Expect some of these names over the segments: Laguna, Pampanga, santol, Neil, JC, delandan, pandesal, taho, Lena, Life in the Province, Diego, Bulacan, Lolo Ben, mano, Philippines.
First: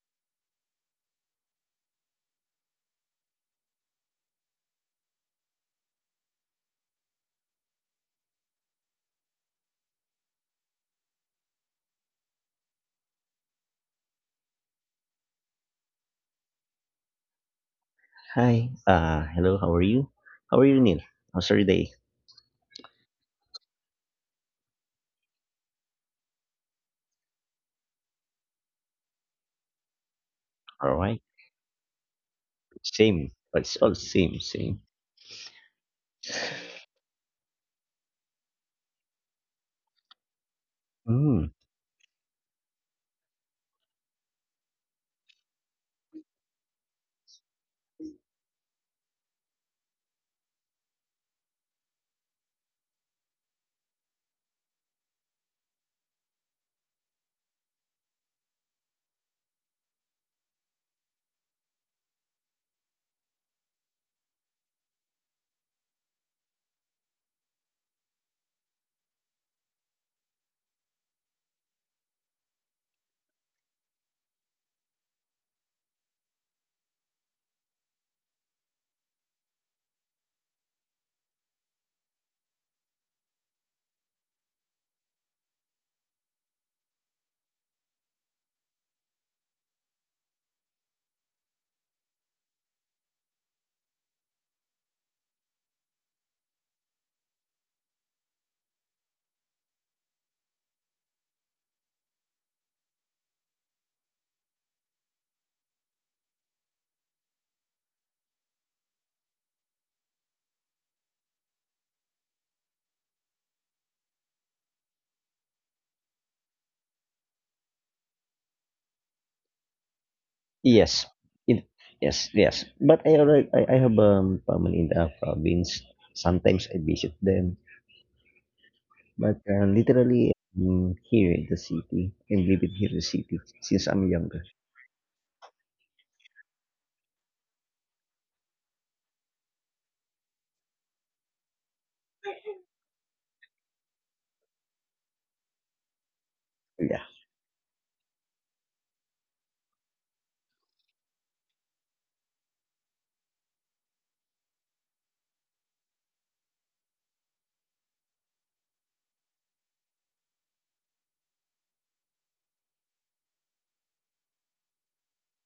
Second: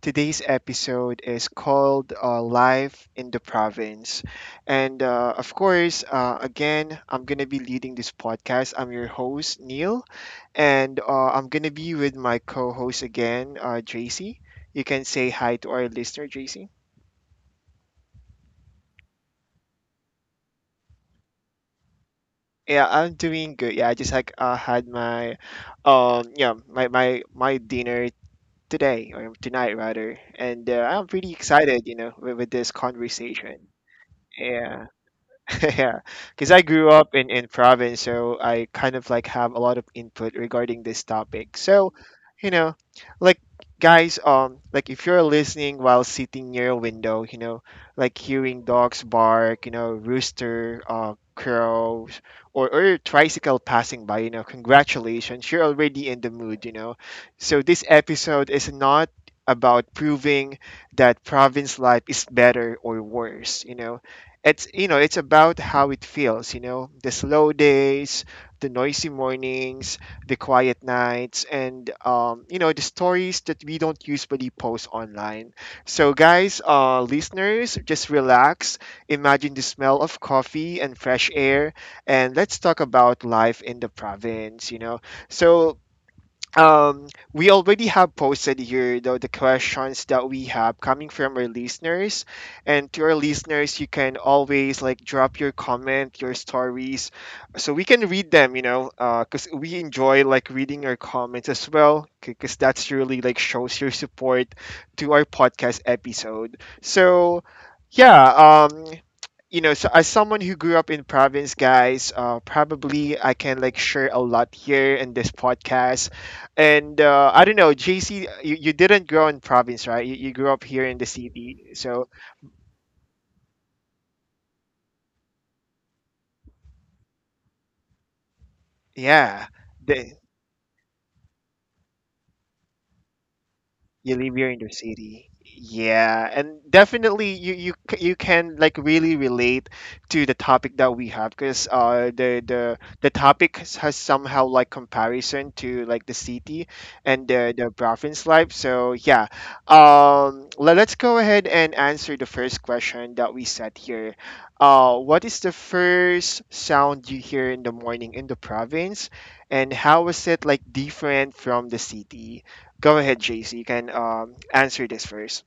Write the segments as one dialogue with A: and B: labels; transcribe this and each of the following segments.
A: Today's episode is called Life in the Province. And of course, again, I'm going to be leading this podcast. I'm your host, Neil, and I'm going to be with my co host again, JC. You can say hi to our listener, JC.
B: Hi. Hello. How are you? How are you, Neil? How's your day?
A: Yeah, I'm doing good. Yeah, I just like had my, yeah, my dinner today or tonight rather, and
B: All
A: I'm
B: right.
A: pretty excited, you know, with this
B: Same. But
A: conversation.
B: it's all same. Same.
A: Yeah. Yeah, because I grew up in province, so I kind of like have a lot of input regarding this
B: Mm.
A: topic. So, you know, like guys, like if you're listening while sitting near a window, you know, like hearing dogs bark, you know, rooster, crows, or your tricycle passing by, you know, congratulations, you're already in the mood, you know. So this episode is not about proving that province life is better or worse, you know, it's, you know, it's about how it feels, you know, the slow days, the noisy mornings, the quiet nights, and you know, the stories that we don't usually post online. So guys, listeners, just relax, imagine the smell of coffee and fresh air, and let's talk about life in the province, you know. So um we already have posted here the questions that we have coming from our listeners, and to our listeners, you can always like drop your comment, your stories, so we can read them, you know, because we enjoy like reading your comments as well, because that's really like shows your support to our podcast episode. So yeah. You know, so as someone who grew up in province, guys, probably I can like share a lot here in this podcast. And I don't know, JC, you didn't grow in province, right? You grew up here
B: Yes.
A: in the
B: It,
A: city. So
B: yes. Yes. But I already. I have family in the province. Sometimes I visit them. But
A: yeah, the,
B: literally, here in the city. I'm living here in the city since I'm
A: you live
B: younger.
A: here in the city. Yeah, and definitely you can like really relate to the topic that we have, because the topic has somehow like comparison to like the city
B: Yeah.
A: and the province life. So yeah, let us go ahead and answer the first question that we set here. What is the first sound you hear in the morning in the province, and how is it like different from the city? Go ahead, JC. You can answer this first.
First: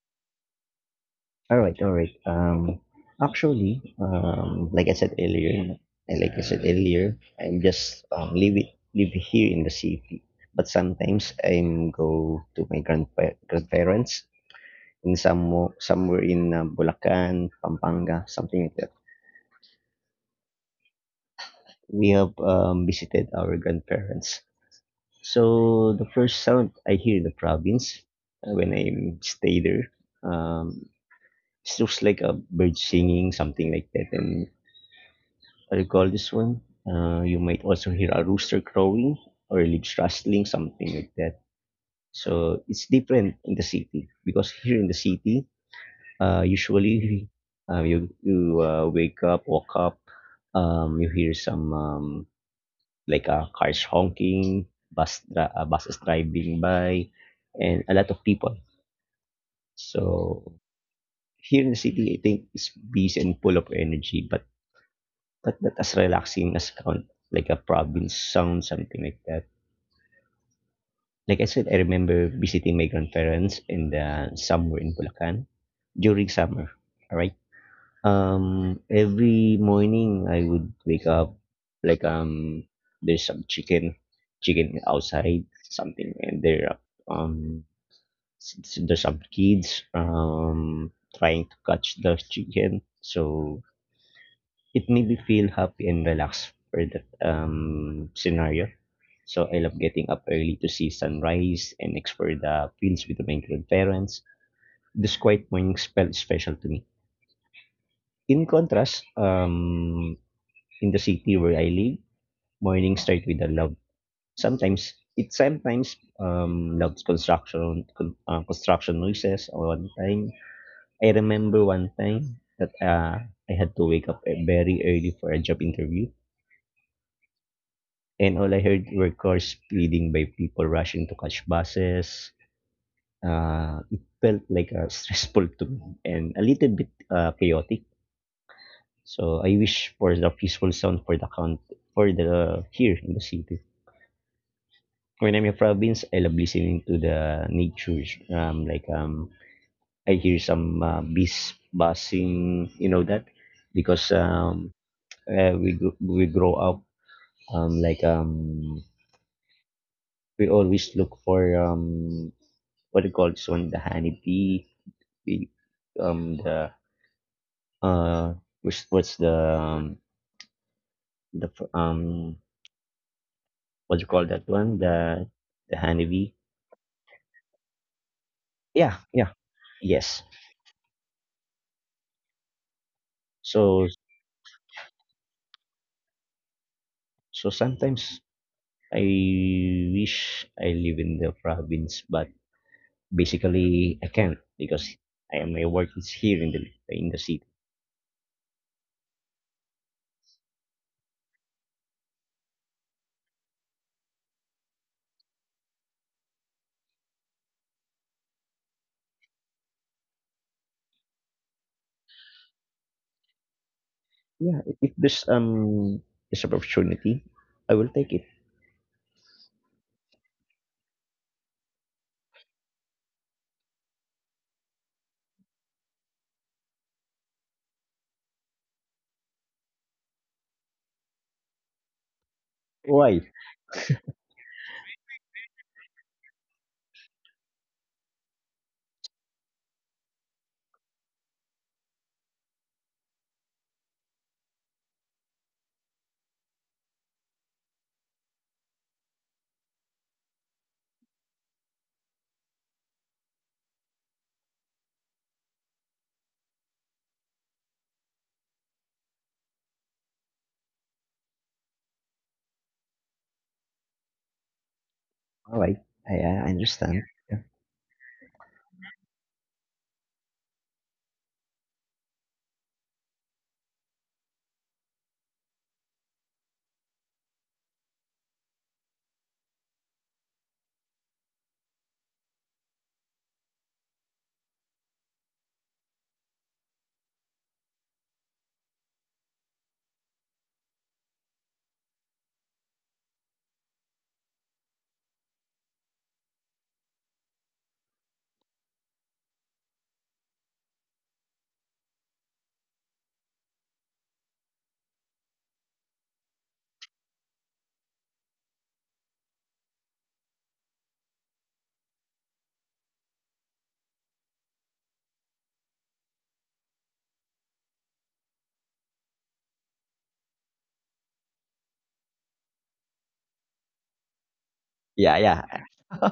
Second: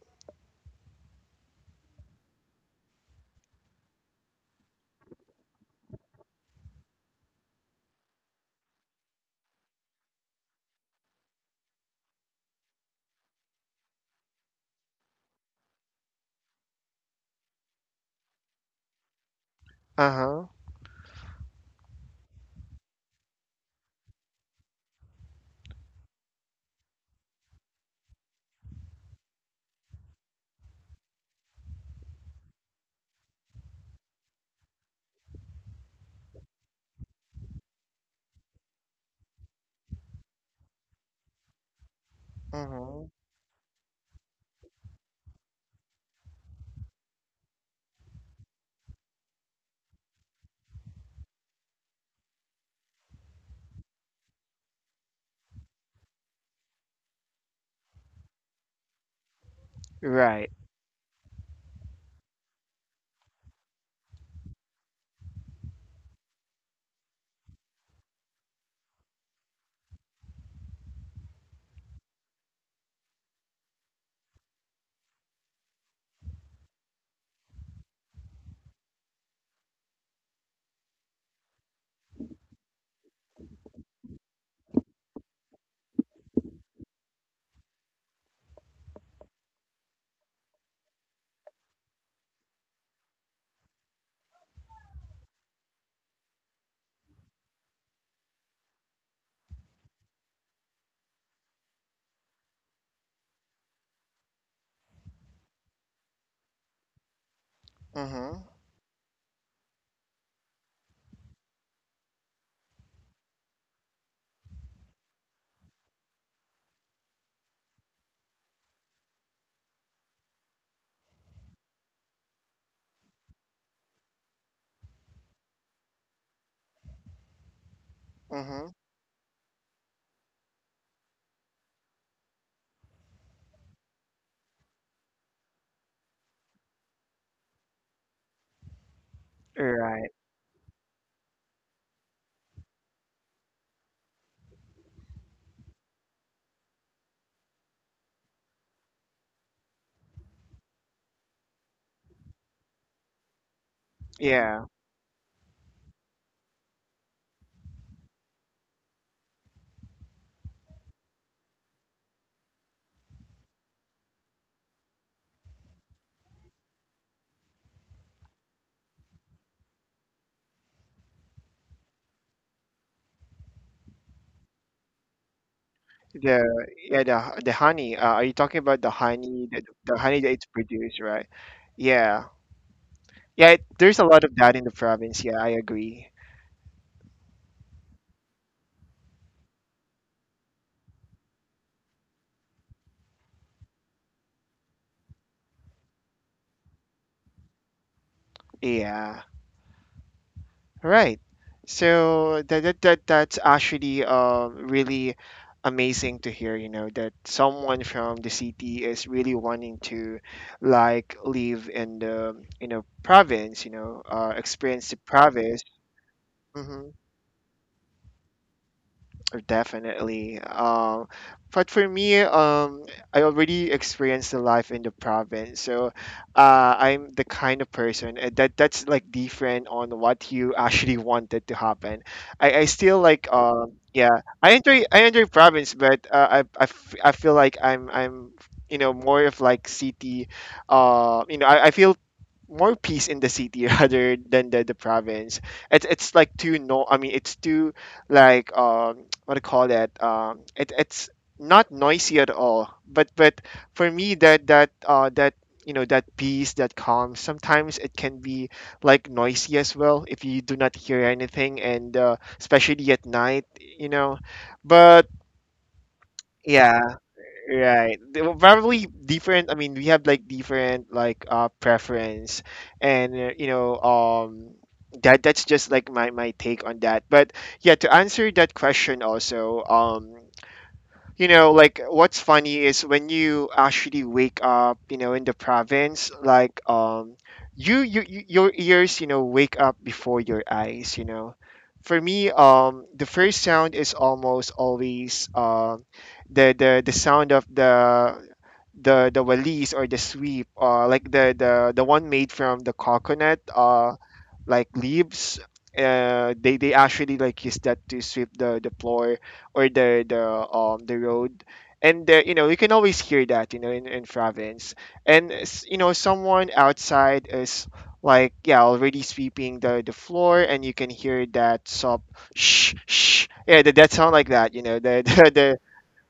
B: All right, all right. Actually, like I said earlier, I'm just live here in the city. But sometimes I'm go to my grandparents in some somewhere in Bulacan, Pampanga, something like that.
A: Uh-huh.
B: We have visited our grandparents. So the first sound I hear in the province when I stay there, um, it's just like a bird singing, something like that, and recall this one. You might also hear a rooster crowing or leaves rustling, something like that. So it's
A: Mm-hmm.
B: different in the city because here in the city, usually you wake up, walk up, you hear some like cars honking, buses driving by, and a lot of people.
A: Right.
B: So here in the city, I think it's busy and full of energy, but not as relaxing as count like a province sound, something like that. Like I said, I remember visiting my grandparents in the somewhere in Bulacan during summer. All right. Every morning I would wake up like um there's some chicken, chicken outside something, and um there's some kids trying to catch the chicken. So it made me feel happy and relaxed for that scenario. So I love getting up early to see sunrise and explore the fields with my grandparents. This quiet morning spell is special to me.
A: Mm-hmm.
B: In contrast, in the city where I live, mornings start with a love. Sometimes loves construction noises. One time I remember one time that I had to wake up very early for a job interview. And all I
A: Mm-hmm.
B: heard were cars speeding by, people rushing to catch buses. It felt like stressful to me and a little bit chaotic. So I wish
A: Right.
B: for the peaceful sound for the here in the city. When I'm in province, I love listening to the nature. Um, like um, I hear some bees buzzing. You know that because
A: Yeah.
B: we grow up um like um we always look for what do you call this one? The honey bee, bee the uh, which what's the f- what do you call that one? The honey bee.
A: The, yeah, the honey. Are you talking about the
B: Yeah, yeah,
A: honey, the honey
B: yes.
A: that it's produced, right? Yeah. Yeah, it,
B: So
A: there's a lot of that in the province. Yeah, I agree.
B: so sometimes I wish I live in the province, but basically I can't because I my work is here in the city.
A: Yeah. Right. So that's actually really amazing to hear, you know, that someone from the city is really wanting to like live in the in a province, you know,
B: Yeah, if
A: experience
B: if
A: the
B: there's
A: province.
B: this
A: Mm-hmm.
B: opportunity, I will take it.
A: Definitely. But for me, I already experienced the life in the province, so I'm the kind of person that's like different on what you actually wanted to happen. I still
B: Why?
A: like yeah, I enjoy province, but I feel like I'm you know more of like city. You know, I feel more peace in the city rather than the province. It's like too no. I mean, it's too like what do you call that? It, it's not noisy at all. But for me, that you know that peace, that calm sometimes it can be like noisy as well if you do not hear anything, and especially at night, you know. But
B: All right, I
A: yeah.
B: understand. Yeah,
A: Right. They were probably different. I mean, we have like different like preference, and you know, that that's just like my take on that. But yeah, to answer that question also, you know, like what's funny is when you actually wake up, you know, in the province, like your ears, you know, wake up before your eyes, you know. For me, the first sound is almost always the sound of the walis, or the sweep, like the one made from the coconut, uh, like leaves. They actually like use that to sweep the floor or the road, and you know, you can always hear that, you know, in province, and s- you know, someone outside is like, yeah, already sweeping the floor, and you can hear that sob, shh, shh, yeah, that that sound like that, you know, the
B: yeah,
A: the
B: yeah.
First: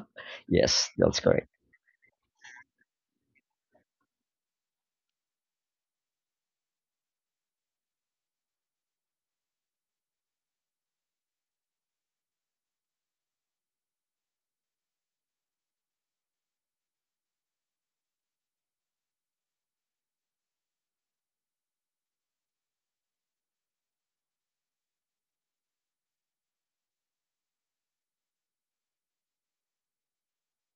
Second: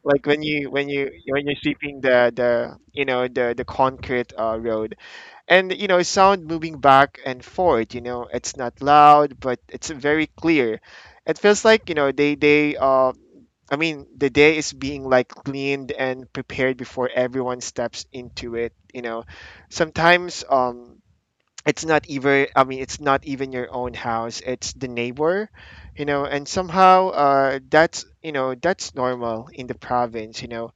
A: like when you when
B: Yes,
A: you
B: that's correct.
A: when you're sweeping the, you know, the concrete road, and you know, sound moving back and forth, you know, it's not loud, but it's very clear. It feels like, you know, they uh, I mean, the day is being like cleaned and prepared before everyone steps into it, you know. Sometimes it's not even, I mean, it's not even your own house, it's the neighbor, you know, and somehow uh, that's, you know, that's normal in the province, you know,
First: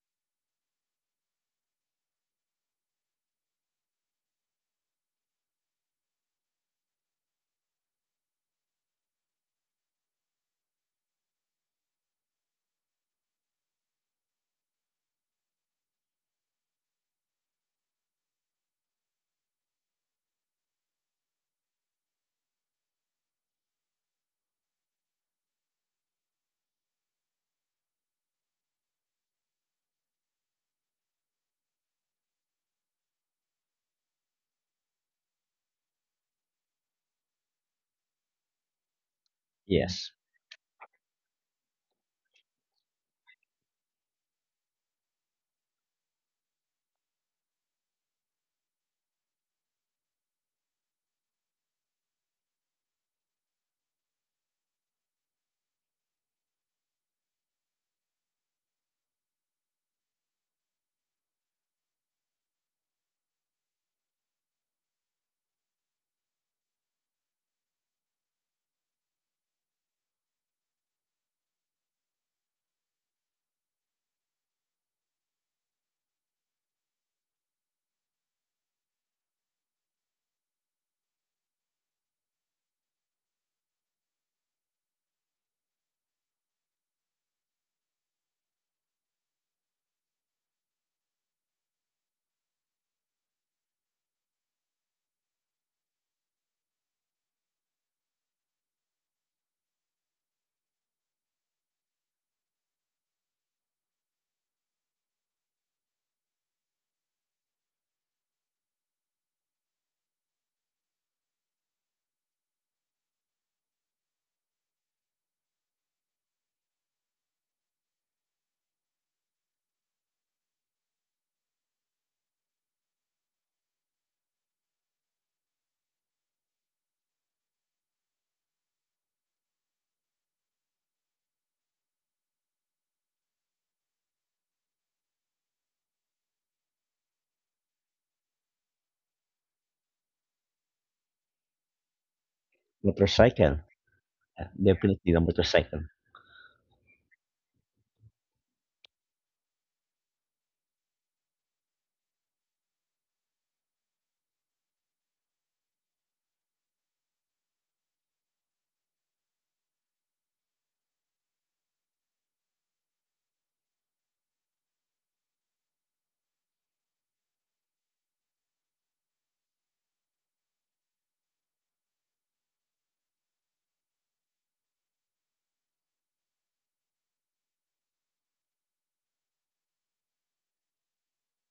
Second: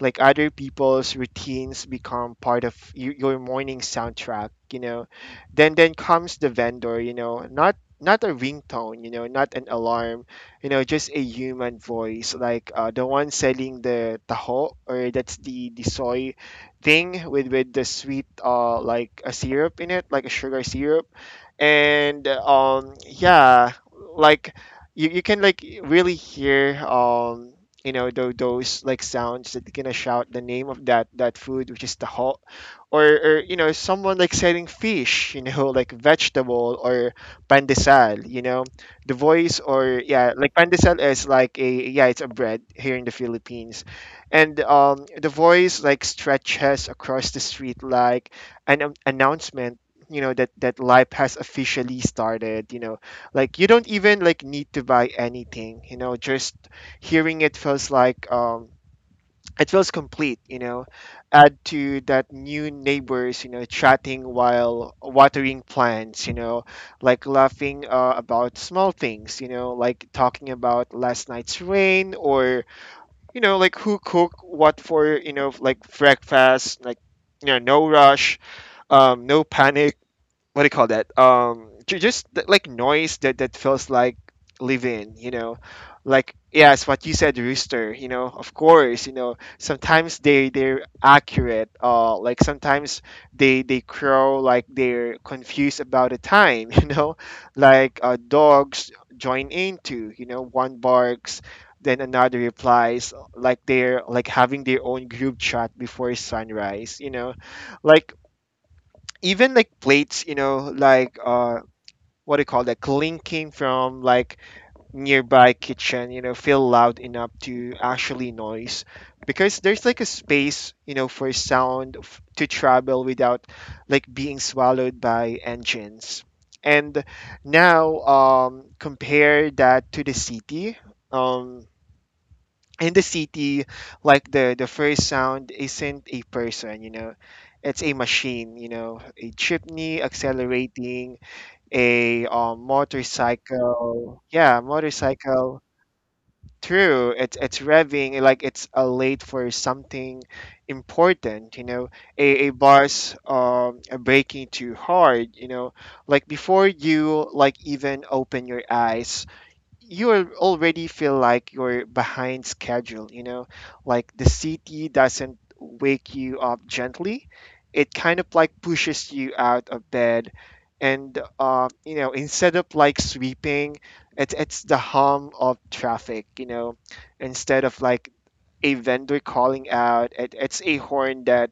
A: like other people's routines become part of you, your morning soundtrack, you know. Then comes the vendor, you know, not a ringtone, you know, not an alarm, you know, just a human voice, like the one selling the taho, or that's the soy thing with the sweet uh, like a syrup in it, like a sugar syrup. And um, yeah, like you can like really hear um, you know, those like sounds that gonna shout the name of that that food, which is the hot, or you know, someone like selling fish, you know, like vegetable or pandesal, you know, the voice. Or
B: Yes,
A: yeah, like pandesal is like a, yeah, it's a bread here in the Philippines. And the voice like stretches across the street like an announcement, you know, that that life has officially started, you know, like you don't even like need to buy anything, you know, just hearing it feels like um, it feels complete, you know. Add to that new neighbors, you know, chatting while watering plants, you know, like laughing about small things, you know, like talking about last night's rain, or you know, like who cook what for, you know, like breakfast, like you know, no rush, no panic. What do you call that? Ju- just th- like noise that that feels like living, you know, like yes, what you said, rooster. You know, of course, you know, sometimes they they're accurate. Like sometimes they crow like they're confused about the time. You know, like dogs join into. You know, one barks. Then another replies like they're like having their own group chat before sunrise, you know, like even like plates, you know, like what do you call that, clinking from like nearby kitchen, you know, feel loud enough to actually noise, because there's like a space, you know, for sound f- to travel without like being swallowed by engines. And now, compare that to the city. Um, in the city, like the first sound isn't a person, you know, it's a machine, you know, a chimney accelerating, a
B: motorcycle.
A: motorcycle,
B: Yeah,
A: yeah,
B: definitely the
A: motorcycle,
B: motorcycle.
A: true, it's revving like it's a late for something important, you know, a bus breaking too hard, you know, like before you like even open your eyes, you al- already feel like you're behind schedule, you know, like the CT doesn't wake you up gently. It kind of like pushes you out of bed. And instead of like sweeping, it's the hum of traffic, instead of like a vendor calling out, it's a horn that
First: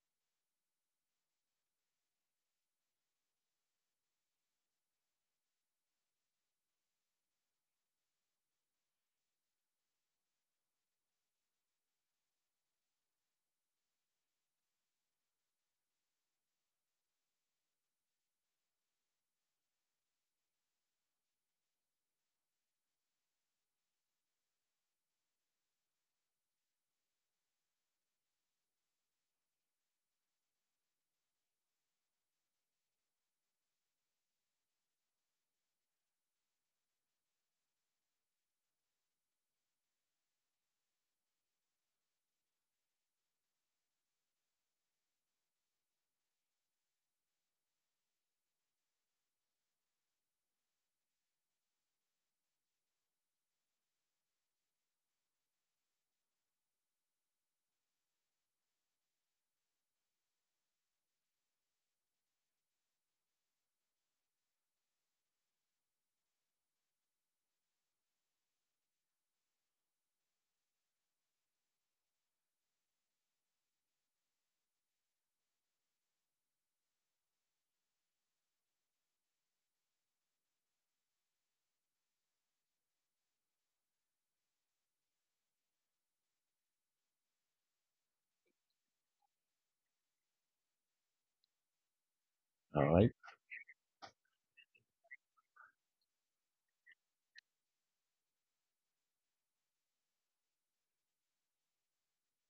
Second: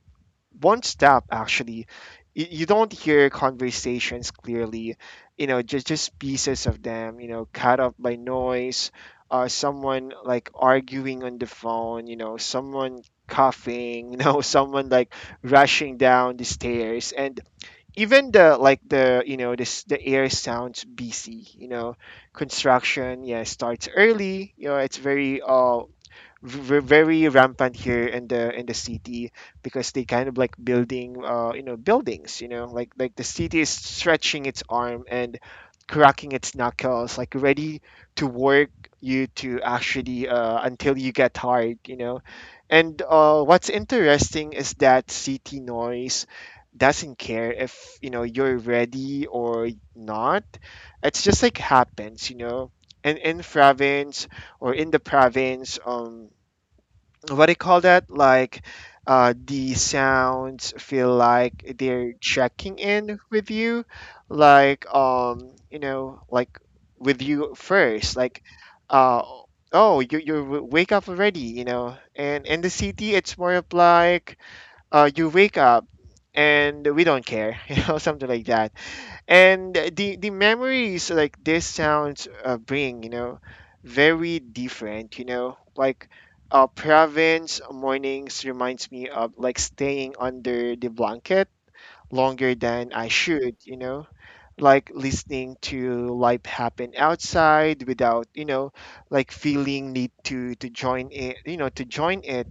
A: one step actually. You don't hear conversations clearly, just pieces of them, cut off by noise. Someone like arguing on the phone, someone coughing, someone like rushing down the stairs. And even the like the this the air sounds busy. Construction, yeah, starts early. It's very very rampant here in the city, because they kind of like building buildings, like the city is stretching its arm and cracking its knuckles, like ready to work. You to actually until you get tired. And what's interesting is that city noise doesn't care if you're ready or not. It's just like happens. And in province, or in the province, what do you call that? Like, the sounds feel like they're checking in with you, like like with you first, like, uh, oh, you wake up already, And in the city, it's more of like, you wake up and we don't care, something like that. And the memories like this sounds, bring, you know, very different, like, province mornings reminds me of like staying under the blanket longer
B: All
A: than I
B: right.
A: should. Like listening to life happen outside without, like feeling need to join it, to join it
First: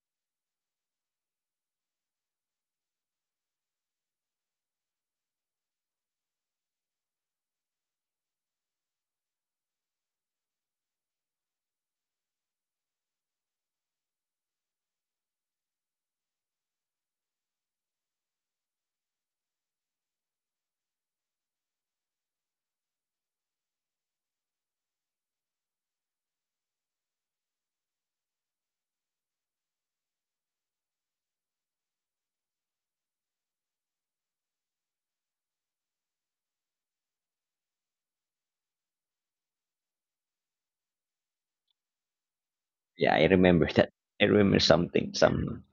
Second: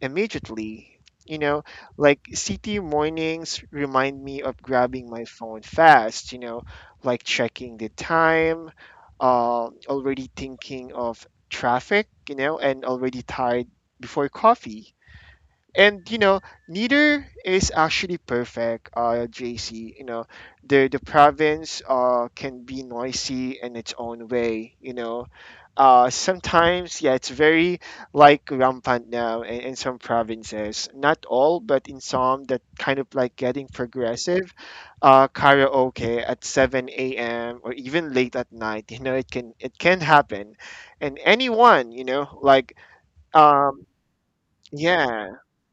A: immediately you know like city mornings remind me of grabbing my phone fast, like checking the time, already thinking of traffic, and already tired before coffee. And neither is actually perfect, JC, The province can be noisy in its own way. Sometimes, yeah, it's very like rampant now in some provinces, not all but in some that kind of like getting progressive. Karaoke at 7 a.m, or even late at night, it can happen, and anyone, like,
B: Yeah, I remember
A: um
B: that. I remember something.
A: yeah.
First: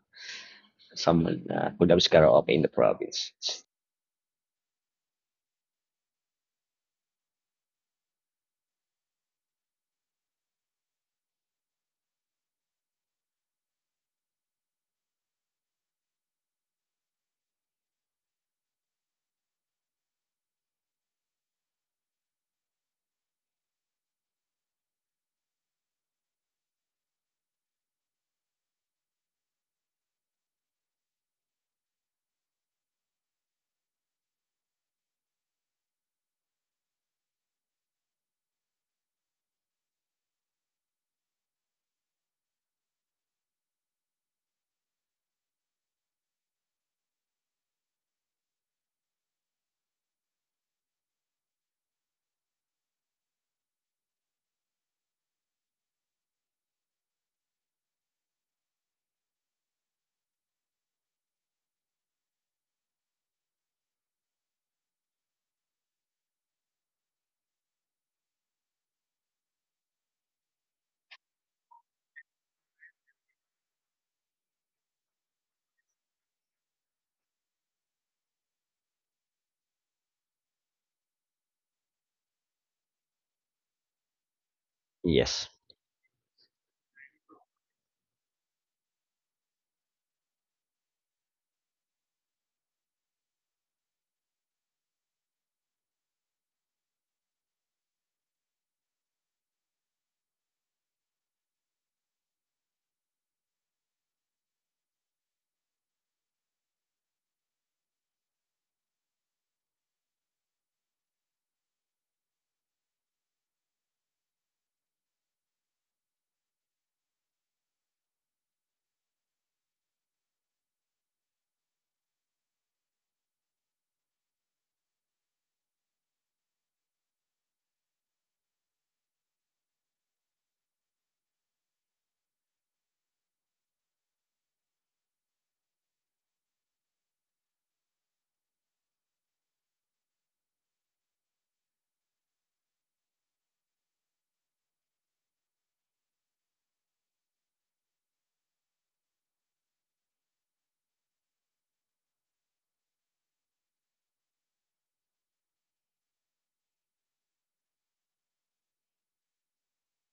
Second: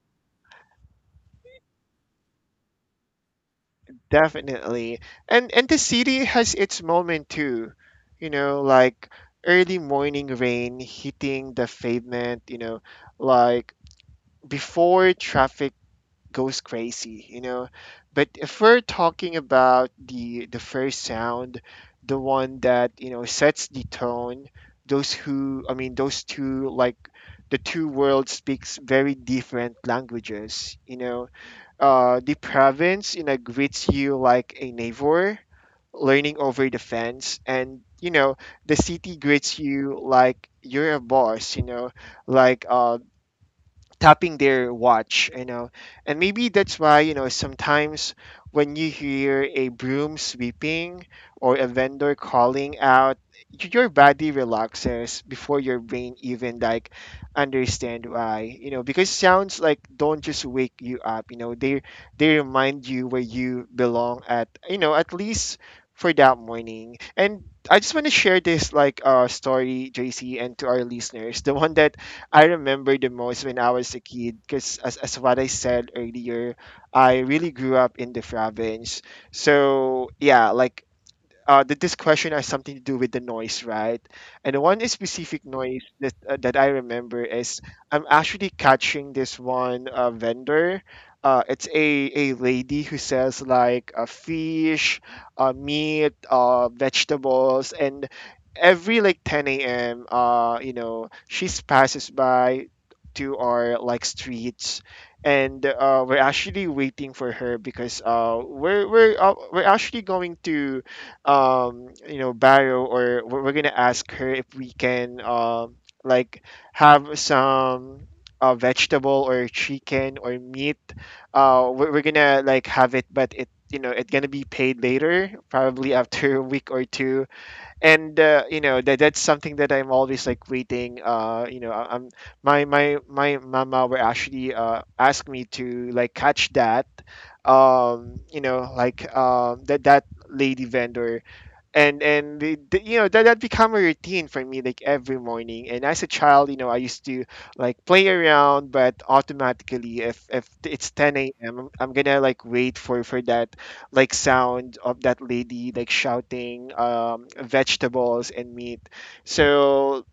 B: Someone Kudab's karaoke in the province.
A: Definitely. And the city has its moment too. You know, like early morning rain hitting the pavement, like before traffic goes crazy, But if we're talking about the first sound, the one that, sets the tone, those who I mean those two, like the two worlds speaks very different languages, The province, greets you like a neighbor, leaning over the fence, and, the city greets you like you're a boss. Like tapping their watch, And maybe that's why, sometimes when you hear a broom sweeping or a vendor calling out, your body relaxes before your brain even like understand why, because sounds like don't just wake you up, they remind you where you belong at, at least for that morning. And I just want to share this like story, JC, and to our listeners. The one that I remember the most when I was a kid because, as what I said earlier, I really grew up in the province. So, yeah, like that this question has something to do with the noise, right? And the one specific
B: Yes,
A: noise that that I remember is I'm actually catching this one vendor. It's a lady who sells like fish, meat, vegetables, and every like 10 a.m. She passes by to our like streets, and we're actually waiting for her because we're actually going to, Barrow, or we're gonna ask her if we can, like have some, vegetable or chicken or meat. We're gonna like have it but it, it's gonna be paid later, probably after a week or two. And that that's something that I'm always like waiting, I, I'm my mama were actually asked me to like catch that. Like, that that lady vendor. And that that become a routine for me like every morning, and as a child, I used to like play around, but automatically if it's 10 a.m am I'm gonna like wait for that like sound of that lady like shouting, vegetables and meat. So,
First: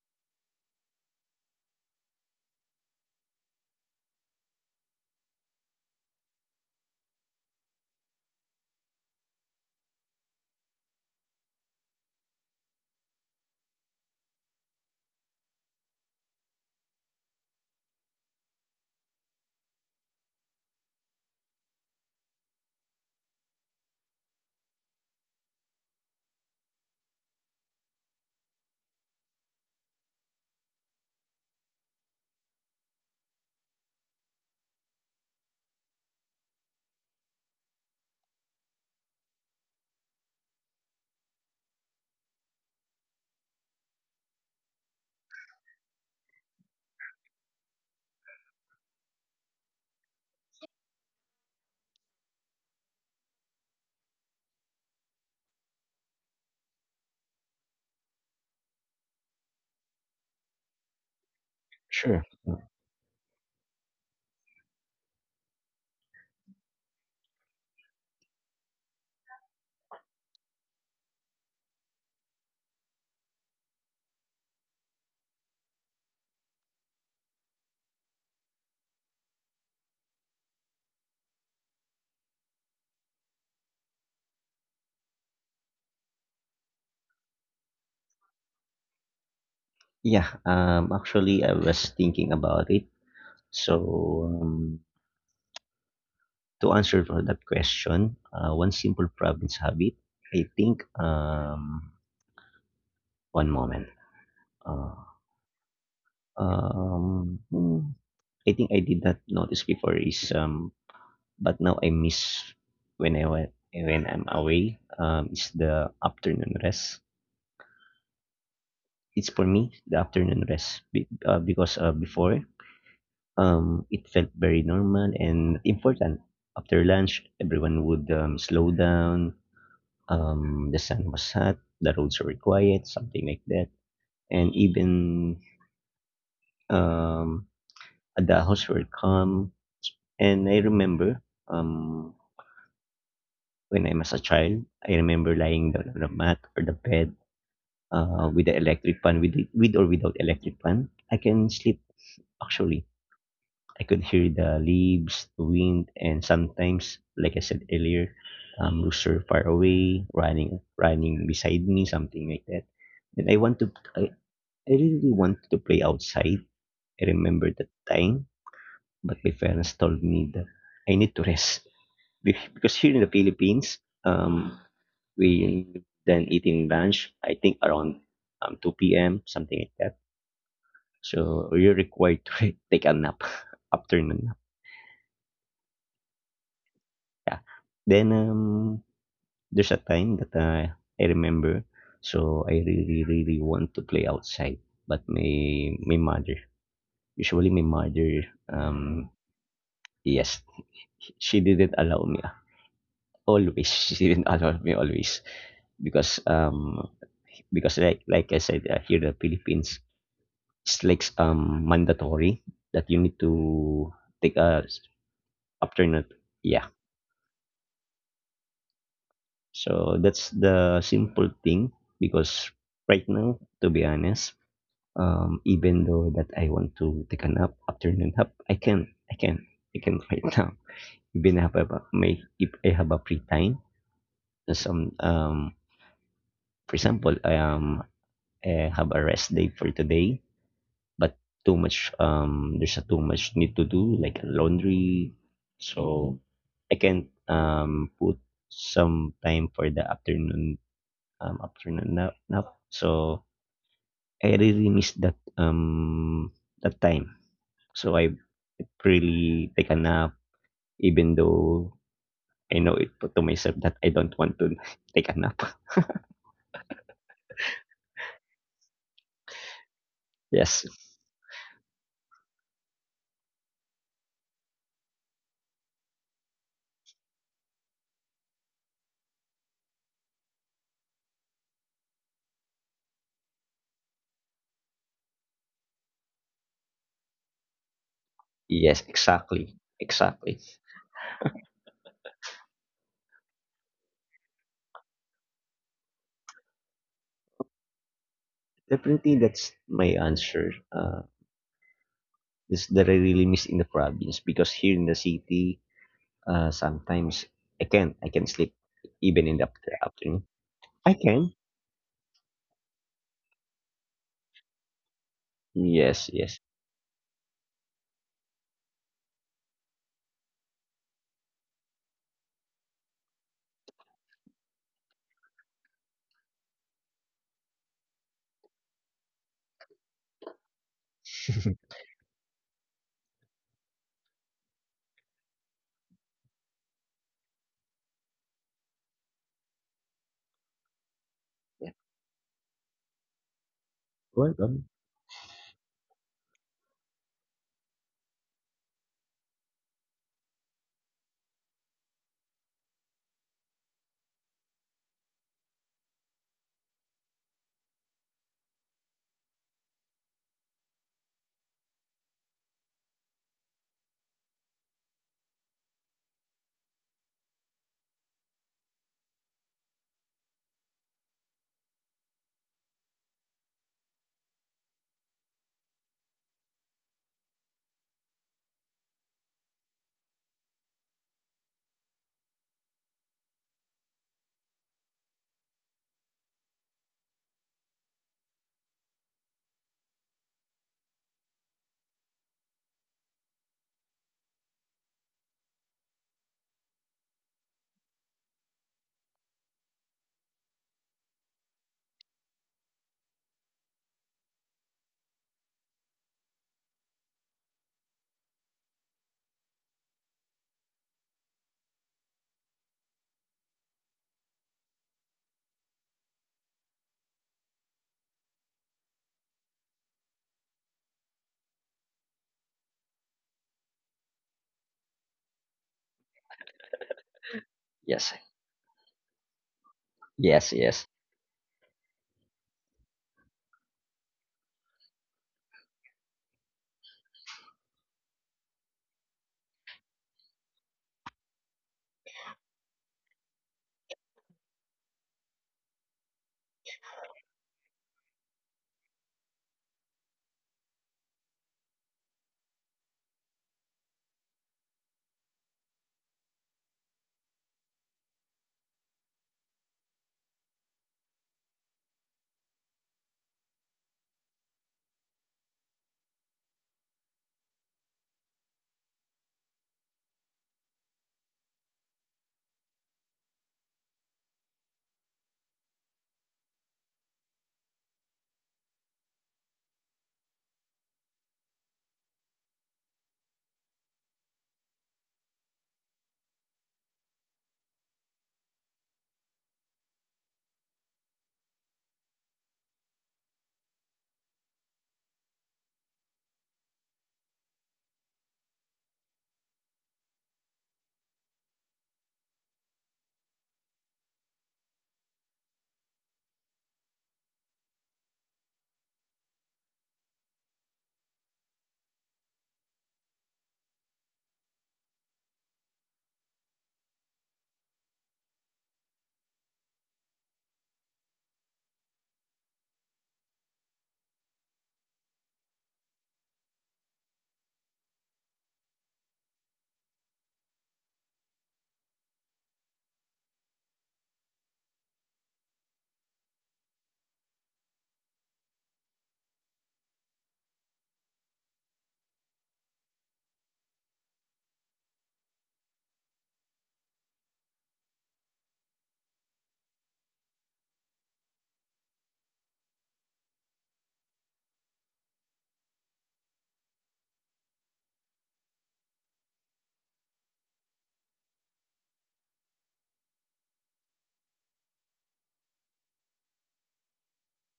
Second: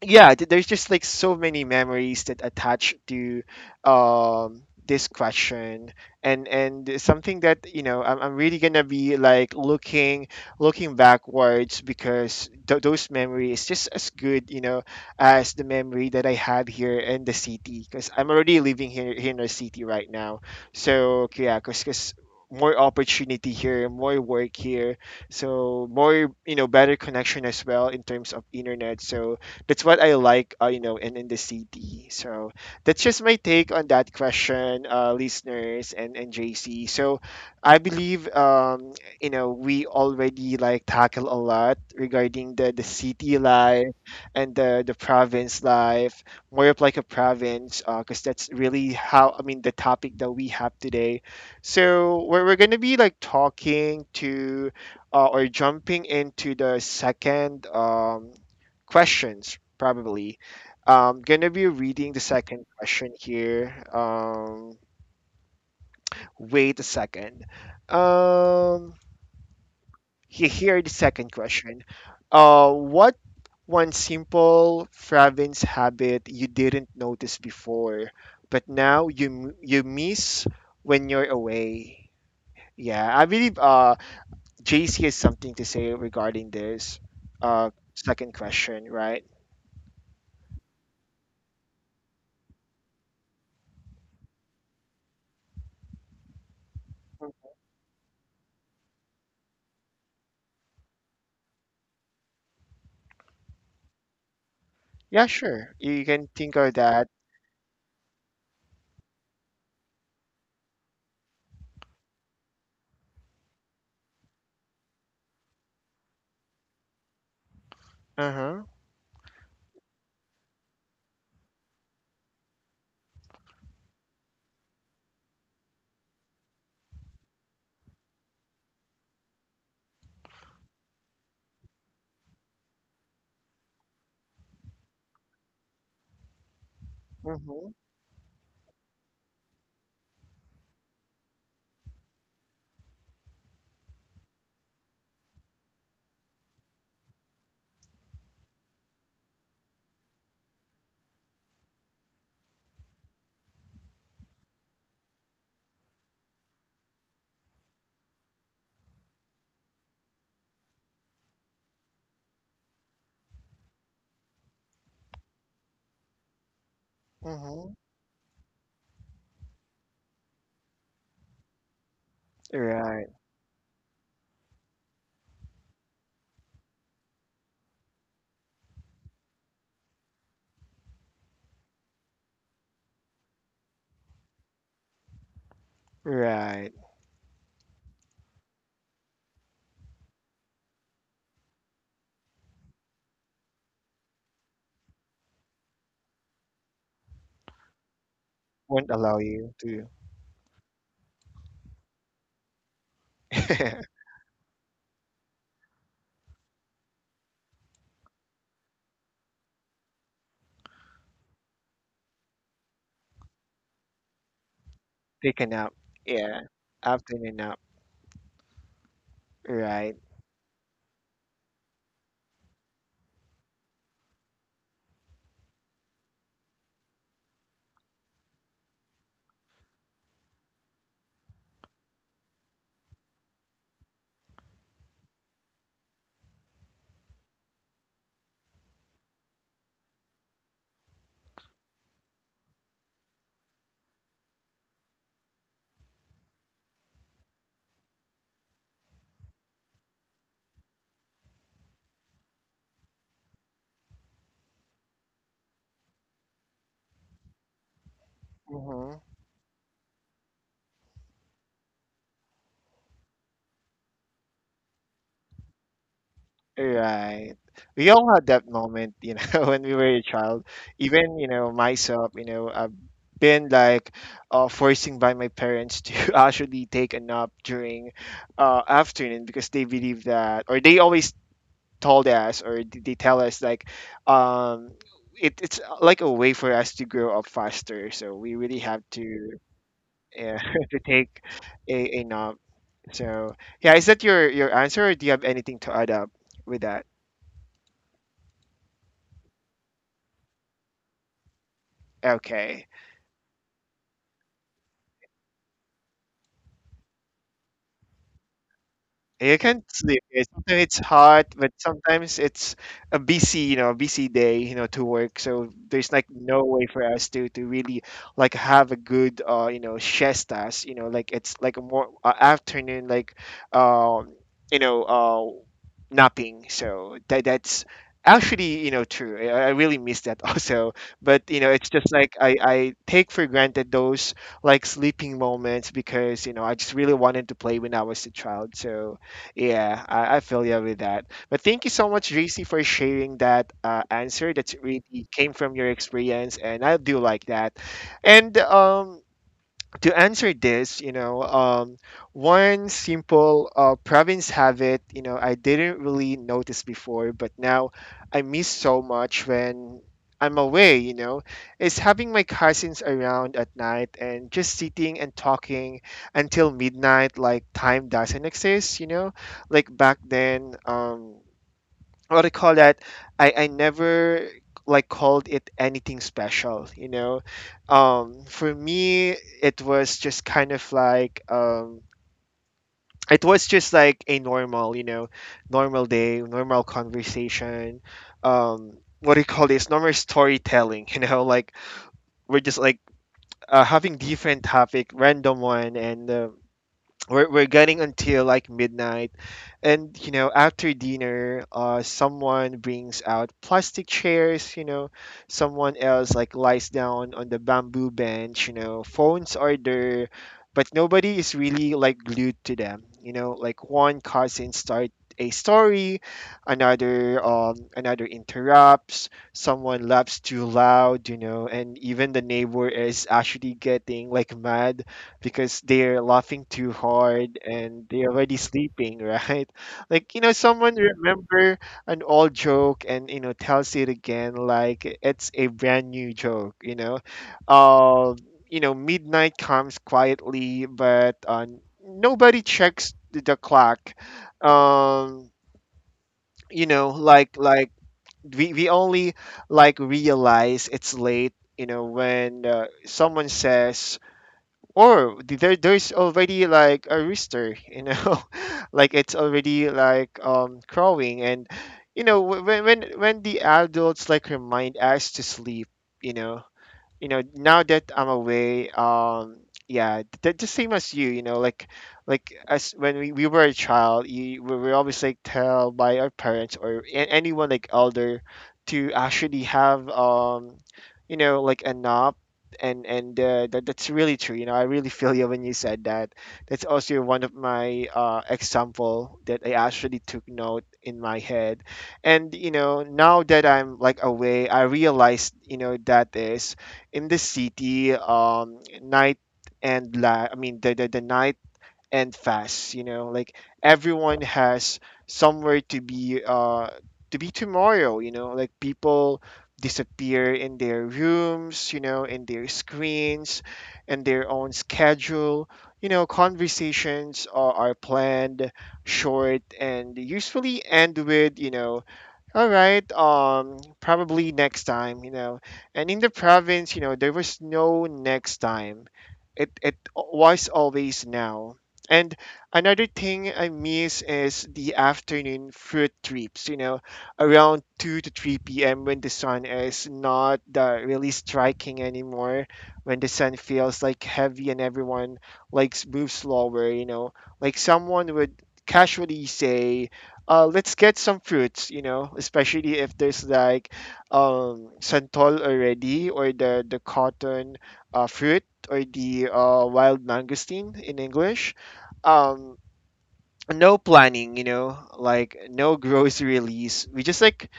A: yeah, there's just like so many memories that attach to, this question. And something that, I'm really gonna be like looking backwards because those memories just as good, as the memory that I had here in the city, because I'm already living here in the city right now, so yeah. Because more opportunity here, more work here, so more, better connection as well in terms of internet. So that's what I like, in the city. So that's just my take on that question, listeners, and JC. So I believe, we already like tackle a lot regarding the city life, and the province life, more of like a province, because that's really how I mean the topic that we have today. So we're gonna be like talking to, or jumping into the second, questions probably. I'm gonna be reading the
B: sure.
A: second question here. Wait a second. Um, Here the second question. What one simple province habit you didn't notice before, but now you miss when you're away? Yeah, I believe JC has something to say regarding this uh second question, right?
B: Yeah, actually, I was thinking about it. So, to answer for that question, one simple province habit, I think, one moment. Uh,
A: Yeah, sure. You can think of that.
B: um, hmm, I think I did not notice before is but now I miss when I'm away is the afternoon rest.
A: Uh-huh.
B: It's for me the afternoon rest be, because before it felt very normal and important. After lunch, everyone would slow down. The sun was hot, the roads were quiet, something like that, and even um,
A: Mhm.
B: the house were calm. And I remember um, when I was a child, I remember lying down on the mat or the bed with the electric fan, with or without electric fan, I can sleep actually. I could hear the leaves, the wind, and sometimes, like I said earlier, rooster far away, running beside me, something like that. And I really want to play outside. I remember that
A: Mhm.
B: time, but my parents told me that I need to rest. Because here in
A: Right.
B: the Philippines, um, we then eating lunch. I think around 2 p.m. something like that. So, you're required to take a nap, afternoon nap,
A: Right.
B: yeah. Then, there's a time that, I remember, so I really, really want to play outside, but my mother, usually my mother,
A: Won't allow you to
B: yes, she didn't allow me, ah, always, she didn't allow me always because, um, because like I said, here in the Philippines, it's like, mandatory that you need to take a
A: take a nap.
B: afternoon
A: Yeah.
B: yeah.
A: Afternoon nap. Right.
B: So that's the simple thing because right now, to be honest, even though that I want to take a nap, afternoon nap, I can right now. Even if I have a, may, if I have a free time, some for example, I have a rest day for today, but too much there's a too much need to do like laundry, so I can put some time for the afternoon up to now. So I really miss that that time. So I
A: Mhm.
B: really take a nap, even though I know it to myself that I don't want to take a nap.
A: Right. We all had that moment, when we were a child.
B: Yes,
A: Even, myself, I've been like, forcing by my parents to actually take a nap during, afternoon, because they believe that, or they always told us or they tell us like, um it's, like a way for us to grow up faster, so we really have
B: yes,
A: to,
B: exactly,
A: uh
B: exactly.
A: to take a knob. So yeah, is that your answer or do you have anything to add up with that?
B: Definitely, that's my answer. Is
A: Okay.
B: that I really miss in the province because here in the city, sometimes I can sleep even in
A: You
B: the
A: can't sleep.
B: afternoon.
A: Yeah, sometimes it's
B: I
A: hot,
B: can.
A: but sometimes it's a busy, busy day, to work. So there's like
B: Yes, yes.
A: no way for us to really like have a good, siestas. Like it's like a more afternoon, like, um, you know, uh, napping. So that's actually, true. I really miss that also. But, it's just like I take for granted those like sleeping moments because I just really wanted to play when I was a child. So yeah, I feel you with that. But thank you
B: Yeah.
A: so much, JC, for sharing that answer. That's
B: Welcome.
A: really came from your experience, and I do like that. And to answer this, one simple province habit, I didn't really notice before, but now I miss so much when I'm away, is having my cousins around at night and just sitting and talking until midnight, like time doesn't exist, like back then. What I call that, I never like called it anything special, For me, it was just kind of like, it was just like a normal, normal day, normal conversation. What do you call this? Normal storytelling, like we're just like, having different topic, random one, and, we're getting until like midnight. And, after dinner, someone brings out plastic chairs, someone else like lies down on the bamboo bench, phones are there but nobody is really like glued to them, like one cousin start a story, another interrupts, someone laughs too loud, and even the neighbor is actually getting like mad because they're laughing too hard and they're
B: Yes.
A: already sleeping, right? Like,
B: Yes,
A: someone
B: yes.
A: remember an old joke and, tells it again like it's a brand new joke, Uh, midnight comes quietly, but, nobody checks the clock. Um, like we only like realize it's late, when someone says, or there's already like a rooster, like it's already like crowing, and when the adults like remind us to sleep. you know Now that I'm away, yeah, the same as you, you know like as when we were a child. We were always like tell by our parents, or anyone like elder, to actually have like a nap. And that's really true. I really feel you when you said that. That's also one of my example that I actually took note in my head. And, now that I'm like away, I realized, that is, in the city, night. And I mean, the night, and fast, like everyone has somewhere to be, to be tomorrow, like people disappear in their rooms, in their screens, and their own schedule. Conversations are planned short, and usually end with, you know, all right. Probably next time. And in the province, there was no next time. It was always now. And another thing I miss is the afternoon food trips, around 2 to 3 p.m. when the sun is not really striking anymore, when the sun feels like heavy and everyone likes moves slower, like someone would casually say, let's get some fruits, especially if there's like santol already, or the cotton fruit, or the wild mangosteen in English. Um, no planning, like no grocery release. We just like,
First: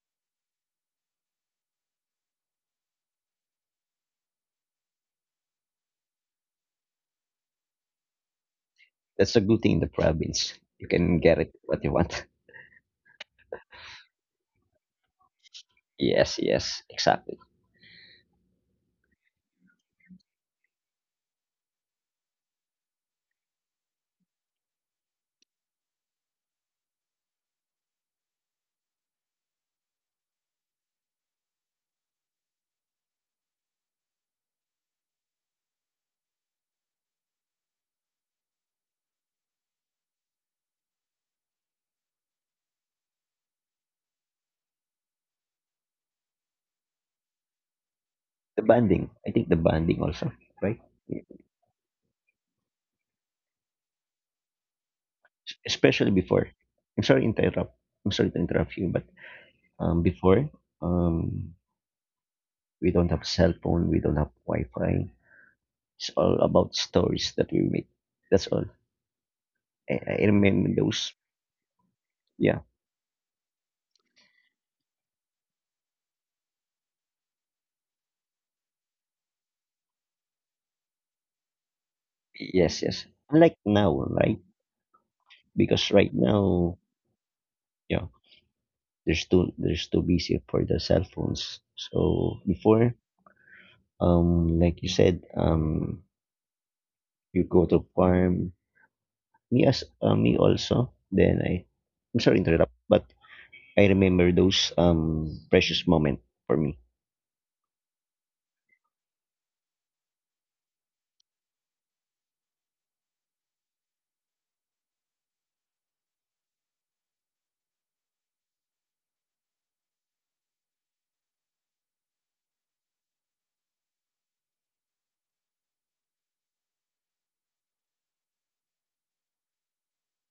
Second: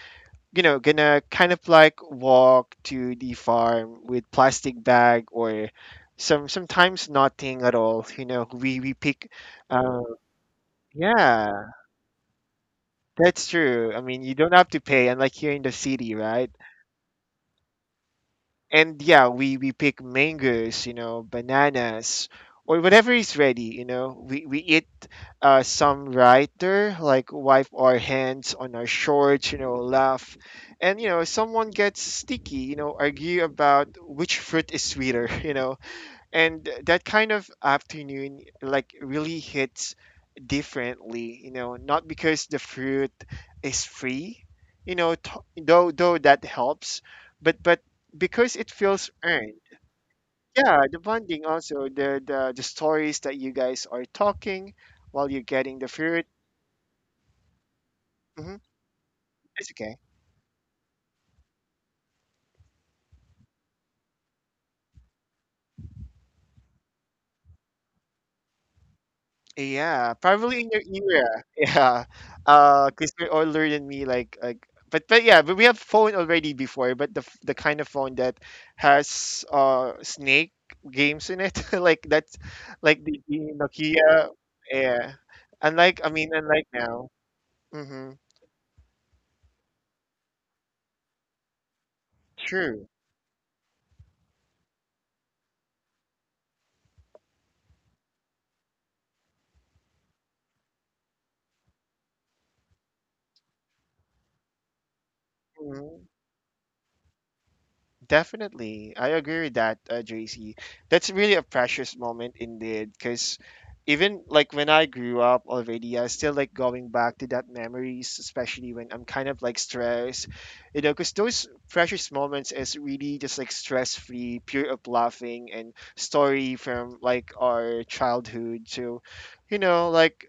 A: gonna kind of like walk to the farm with plastic bag, or sometimes nothing at all. We pick,
B: That's a good thing in the
A: uh,
B: province. You can get
A: yeah.
B: it what you want.
A: That's true. I mean, you don't have to pay, unlike here in the city,
B: Yes,
A: right?
B: yes, exactly.
A: And yeah, we pick mangoes, bananas, or whatever is ready. We eat, some writer, like wipe our hands on our shorts, laugh, and, someone gets sticky, argue about which fruit is sweeter. And that kind of afternoon like really hits differently, you know, not because the fruit is free, you know t- though that helps, but because
B: The
A: it
B: banding.
A: feels
B: I think
A: earned.
B: the banding also, right?
A: Yeah, the
B: Yeah.
A: bonding also, the stories that you guys are talking while you're
B: Es-
A: getting the
B: Especially
A: fruit.
B: before. I'm sorry to interrupt. I'm sorry to
A: Hmm.
B: interrupt you, but
A: It's okay.
B: before, um, we don't have cell phone. We don't have Wi-Fi. It's all about stories that we make. That's all. I,
A: Yeah,
B: I
A: probably
B: remember
A: in your
B: those.
A: era. Yeah,
B: Yeah.
A: because you're older than me. Like, but yeah, but we have phone already before. But the kind of phone that has snake games in it. Like that's
B: Yes,
A: like
B: yes.
A: the
B: Unlike now,
A: Nokia.
B: right?
A: Yeah,
B: Because
A: unlike, I
B: right
A: mean, unlike
B: now,
A: now.
B: yeah.
A: Mm-hmm.
B: There's too busy for the cell phones. So
A: True.
B: before, like you said, you go to farm. Me as me also. I'm sorry to interrupt, but I remember those precious moment for me.
A: Definitely. I agree with that, JC. That's really a precious moment indeed, because even like when I grew up already, I still like going back to that memories, especially when I'm kind of like stressed, because those precious moments is really just like stress free, pure of laughing and story from like our childhood. So, like,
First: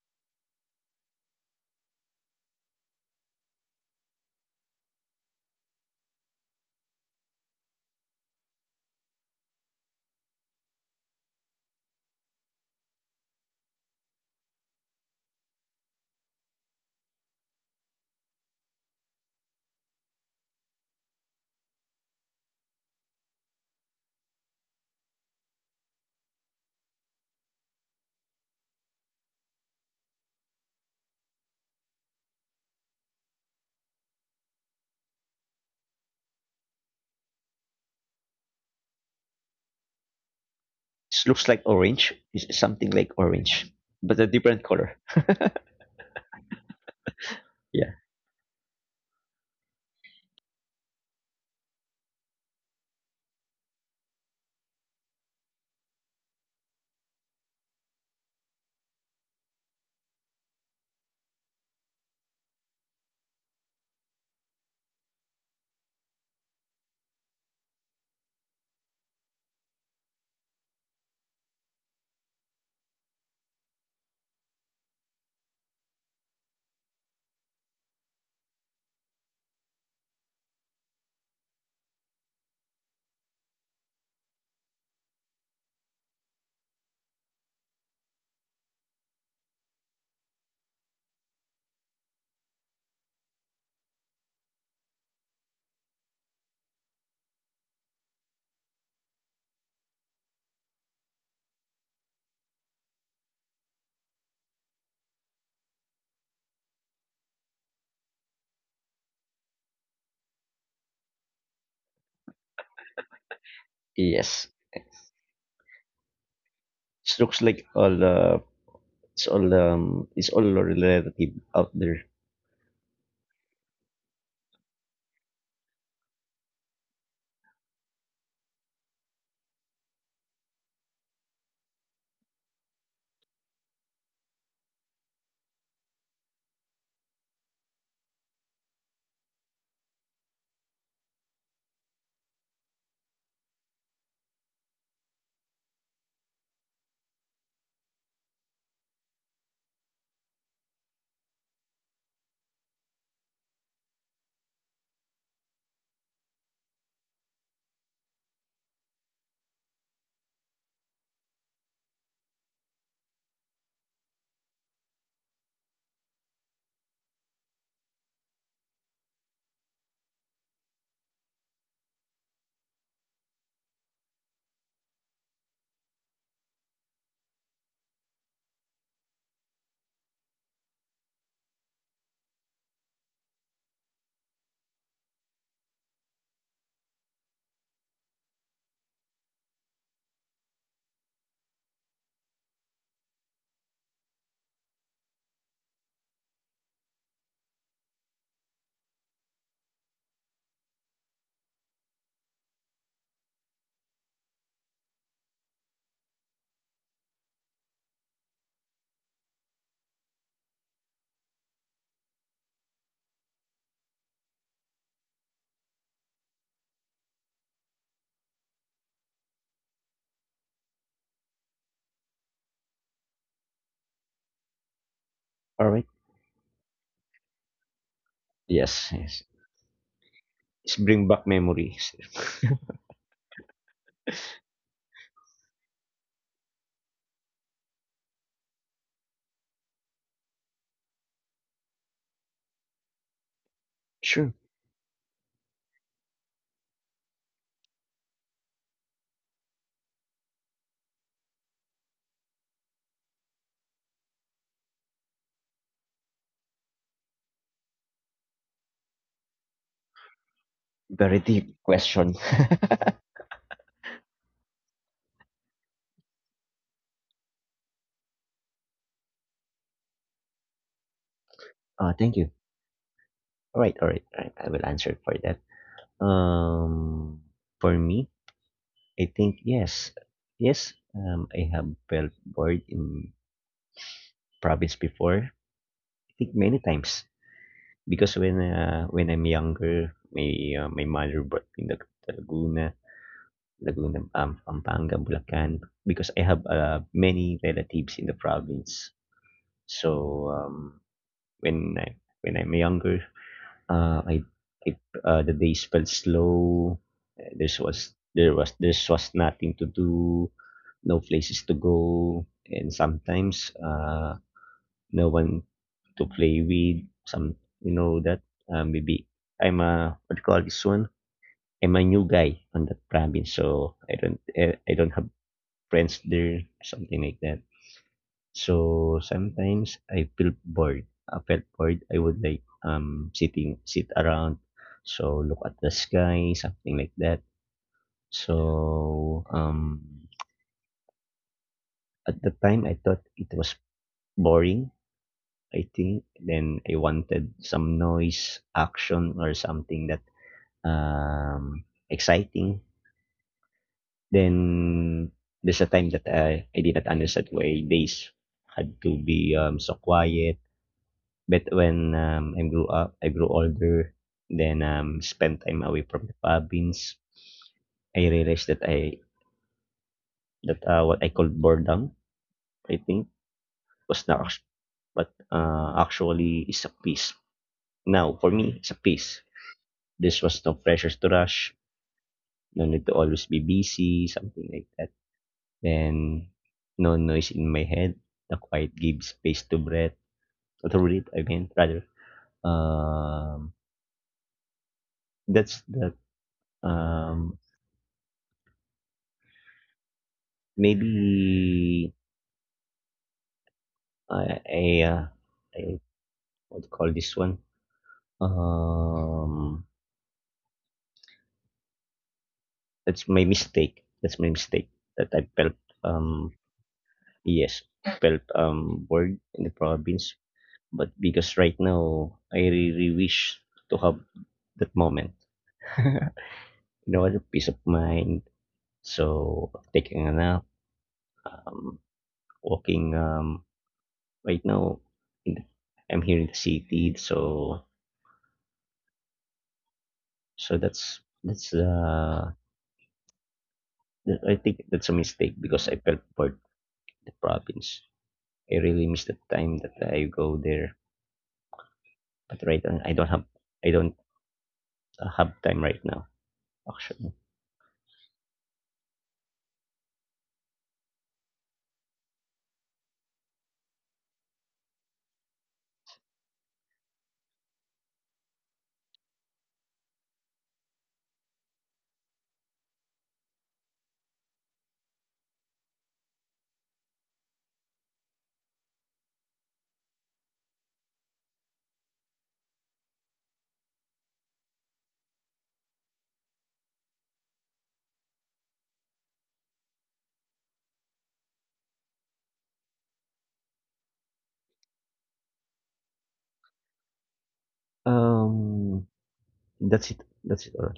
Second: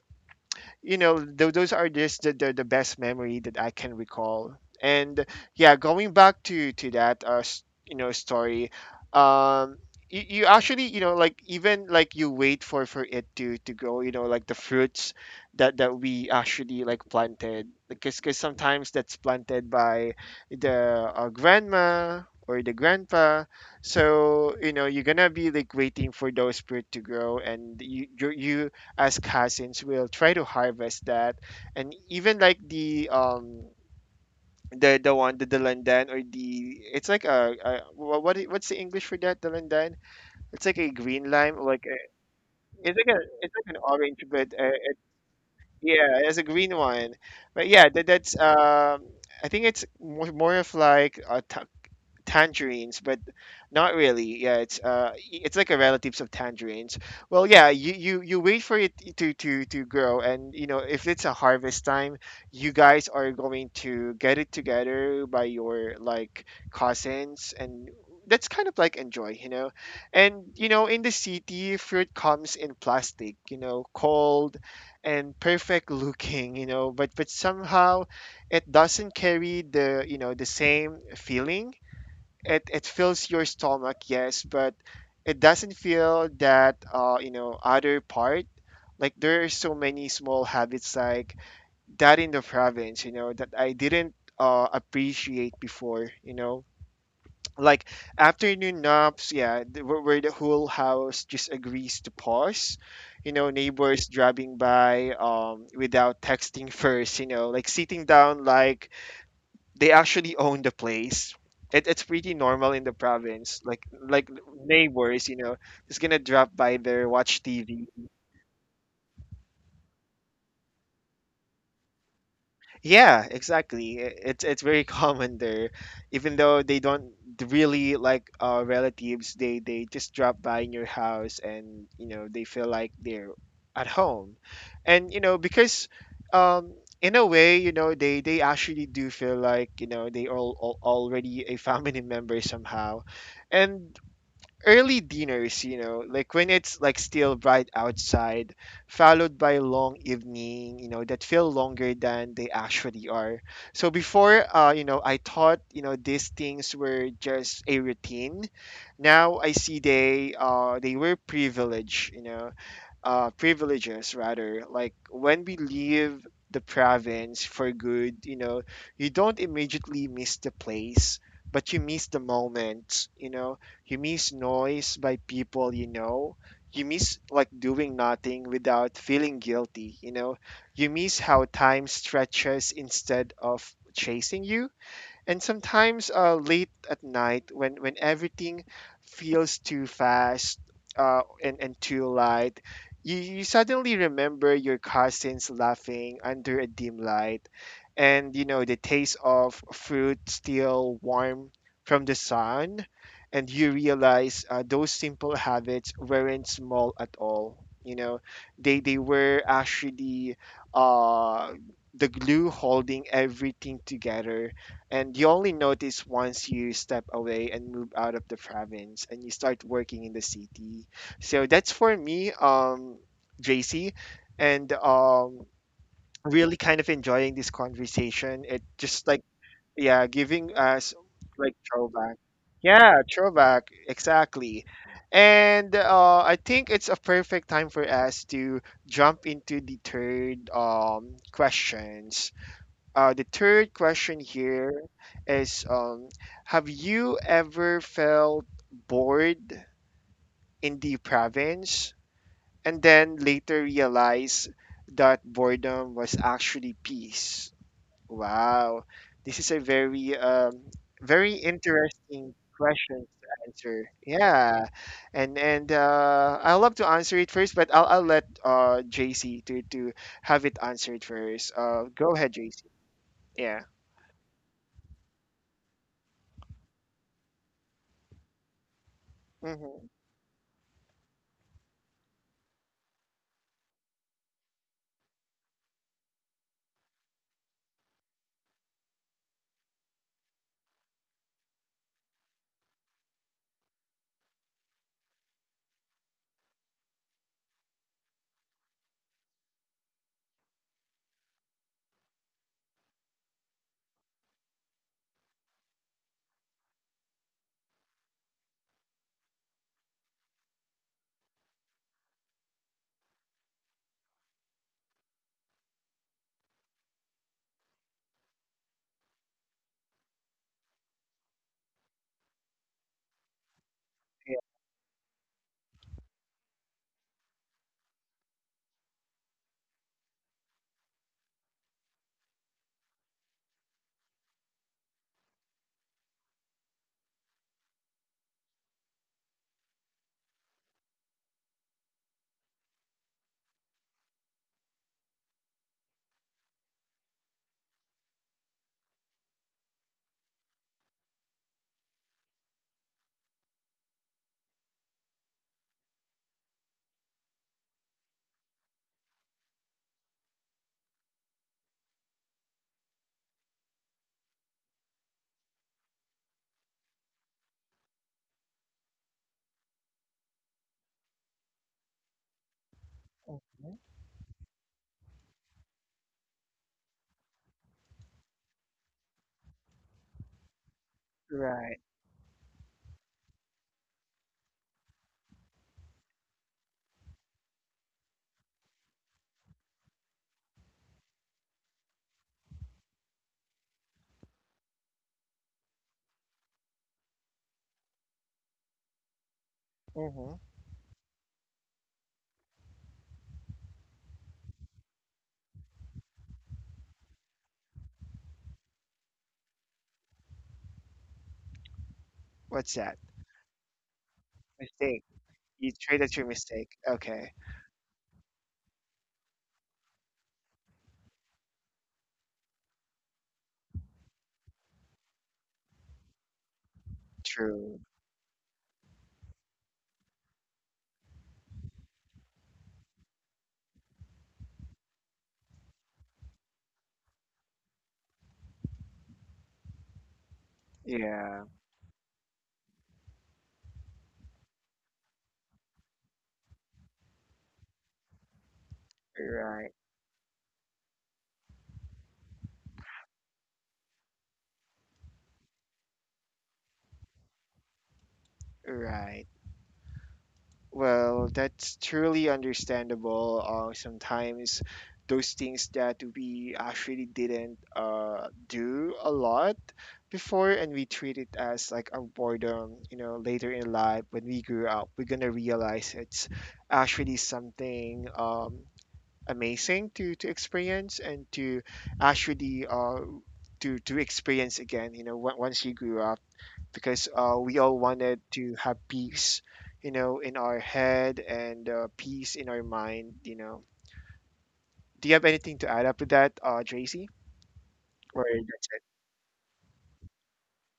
A: those are just the best memory that I can recall. And yeah, going back to that, story. um you actually, like, even like you wait for it to go, like the fruits that we actually like planted, because cause sometimes that's planted by the grandma, or the grandpa. So, you're gonna be like waiting for those fruit to grow, and you as cousins will try to harvest that. And even like the the one, the delandan, or the, it's like a, what's the English for that, delandan? It's like a
B: It
A: green
B: looks
A: lime,
B: like
A: like a,
B: orange. It's something like
A: it's
B: orange,
A: like an orange,
B: but a
A: but
B: different color.
A: yeah, it's a green one. But yeah,
B: Yeah.
A: that's I think it's more of like a tangerines, but not really. Yeah, it's like a relatives of tangerines. Well, yeah, you wait for it to grow, and, if it's a harvest time, you guys are going to get it together by your like cousins, and. That's kind of like enjoy, and, you know, in the city, fruit comes in plastic, cold and perfect looking, but somehow it doesn't carry the, you know, the same feeling. It fills your stomach, yes, but it doesn't feel that, other part. Like there are so many small habits like that in the province, that I didn't appreciate before. Like afternoon naps, yeah, where the whole house just agrees to pause, neighbors driving by, without texting first, like sitting down like they actually own the place. It's pretty normal in the province. Like
B: Yes.
A: neighbors, just gonna drop by there,
B: It looks
A: watch
B: like
A: TV.
B: all it's all it's all relative out there.
A: Yeah, exactly. It's very common there, even though they don't really like relatives. They just drop by in your house, and, you know, they feel like they're at home, and, you know, because. Um, in a way, they actually do feel like, they all already a family member somehow. And early dinners, like when it's like still bright outside, followed by long evening, that feel longer than they actually are. So before, I thought, these things were just a routine. Now I see they were privilege, privileges rather. Like when we leave the province for good, you don't immediately miss the place, but you miss the moment, you miss noise by people you know. You miss like doing nothing without feeling guilty, you know. You miss how time stretches instead of chasing you, and sometimes, late at night, when everything feels too fast, and too light, you suddenly remember your cousins laughing under a dim light, and, the taste of fruit still warm from the sun. And you realize, those simple habits weren't small at all you know they were actually uh the glue holding everything together. And you only notice once you step away and move out of the province and you start working in the city. So that's for me, JC, and
B: All right.
A: really kind of enjoying this conversation. It
B: Yes.
A: just like,
B: Yes.
A: yeah, giving
B: It's
A: us
B: bring back
A: like
B: memories.
A: throwback. Yeah, throwback, exactly. And I think it's a perfect time for us to jump into the third question. The third question
B: sure.
A: here is, have you ever felt bored in the province, and then later realized that boredom was actually peace? Wow, this is a very,
B: Very
A: very
B: deep question.
A: interesting question to answer. Yeah, and I love to answer it first, but I'll let, JC, to have it answered first. Go
B: Thank you.
A: ahead, JC. Yeah.
B: All right, all right, all right. I will answer for that. Um, for me, I think
A: Hmm.
B: yes, yes. I have felt bored in province before. I think many times because when I'm younger, my my mother brought me to Laguna, Laguna, Pampanga, Bulacan. Because I have many relatives in the province, so when I when I'm younger, I it the days felt slow. This was there was this was nothing to do, no places to go, and sometimes no one to play with. Some you know that maybe I'm a what do you call this one? I'm a new guy on that province, so I don't have friends there, something like that. So sometimes I feel bored. I felt bored. I would like sit around, so look at the sky, something like that. So at the time I thought it was boring. I think then I wanted some noise, action, or something that um exciting. Then there's a time that I did not understand why days had to be so quiet. But when I grew up, I grew older, then spent time away from the province. I realized that what I called boredom, I think, was not act- but actually is a peace. Now for me, it's a peace. This was no pressures to rush,
A: Right.
B: no need to always be busy, something like that. Then no noise in my head. The quiet gives space to to breathe. I mean, rather. Um, that's that. Um,
A: Mhm.
B: Maybe uh, a, uh, a what do you call this one? Um,
A: What's that?
B: that's my mistake. That's my mistake
A: Mistake.
B: that I felt
A: You trade at your
B: um
A: mistake. Okay.
B: yes felt bored in the province. But because right now I really wish to have that moment. You know, the peace of
A: True.
B: mind. So taking a nap, um, walking. Right now, in the, I'm here in the city, so
A: Yeah.
B: that's the that I think that's a mistake because I felt for the province. I really miss the time
A: Right.
B: that I go there. But right now, I don't have time right now. Actually,
A: Right. Well, that's truly understandable. Sometimes those things that we actually didn't do a lot before, and we treat it as like a boredom, later in life when we grew up, we're gonna realize it's actually something, amazing to experience, and to actually to experience again, once you grew up. Because, we all wanted to have peace, in our head, and, peace in our mind. Do you have anything to add up to that, Tracy, or that's it?
B: um, that's it. That's it. All.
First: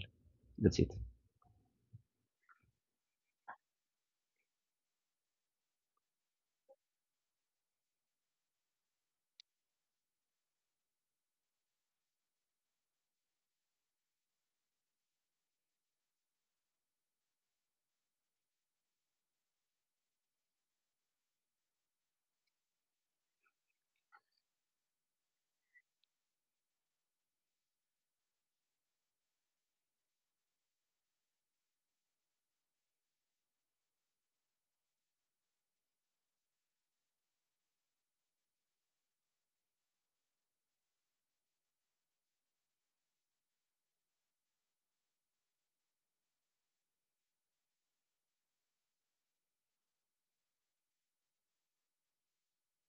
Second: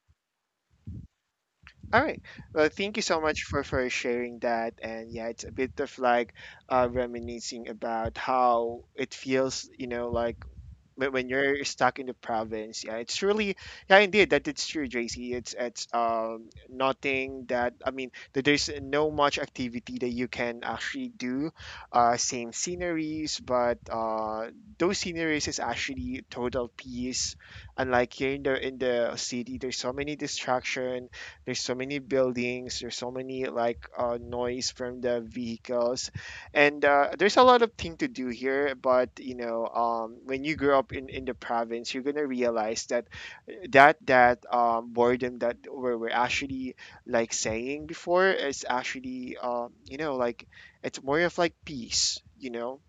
B: That's it.
A: All right, well, thank you so much for sharing that. And yeah, it's a bit of like, reminiscing about how it feels, like when you're stuck in the province. Yeah, it's really, yeah, indeed that it's true, JC. It's nothing that, I mean, that there's no much activity that you can actually do, same sceneries, but those sceneries is actually total peace. Unlike here in the city, there's so many distraction, there's so many buildings there's so many like noise from the vehicles. And there's a lot of thing to do here, but, when you grow up in the province, you're gonna realize that, that boredom that we're actually like saying before, is actually, like, it's more of like peace.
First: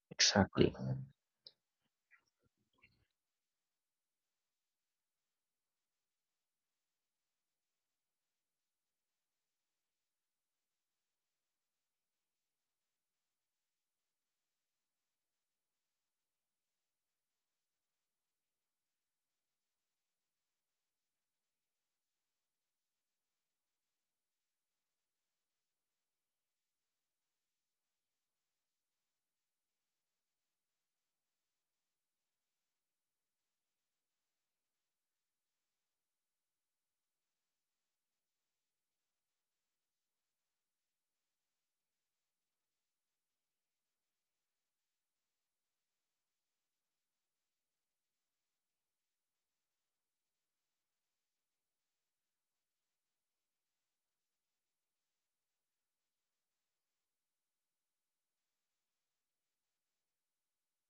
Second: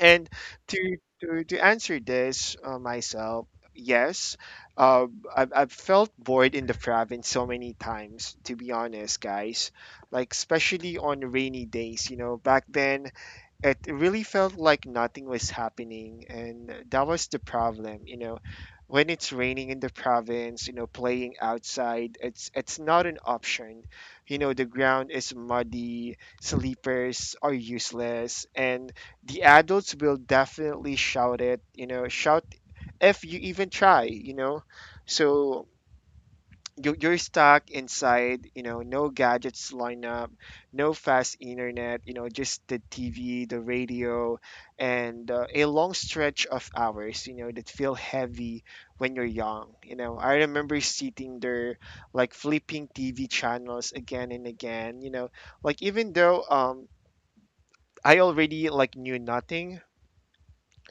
A: And
B: Exactly.
A: to answer this, myself. Yes, uh, I've felt bored in the province so many times, to be honest, guys. Like especially on rainy days, back then, it really felt like nothing was happening, and that was the problem. When it's raining in the province, playing outside, it's not an option. The ground is muddy, sleepers are useless, and the adults will definitely shout it, you know, shout if you even try. So you're stuck inside, no gadgets lineup, no fast internet, just the TV, the radio, and a long stretch of hours, that feel heavy when you're young. I remember sitting there like flipping TV channels again and again, like even though I already like knew nothing.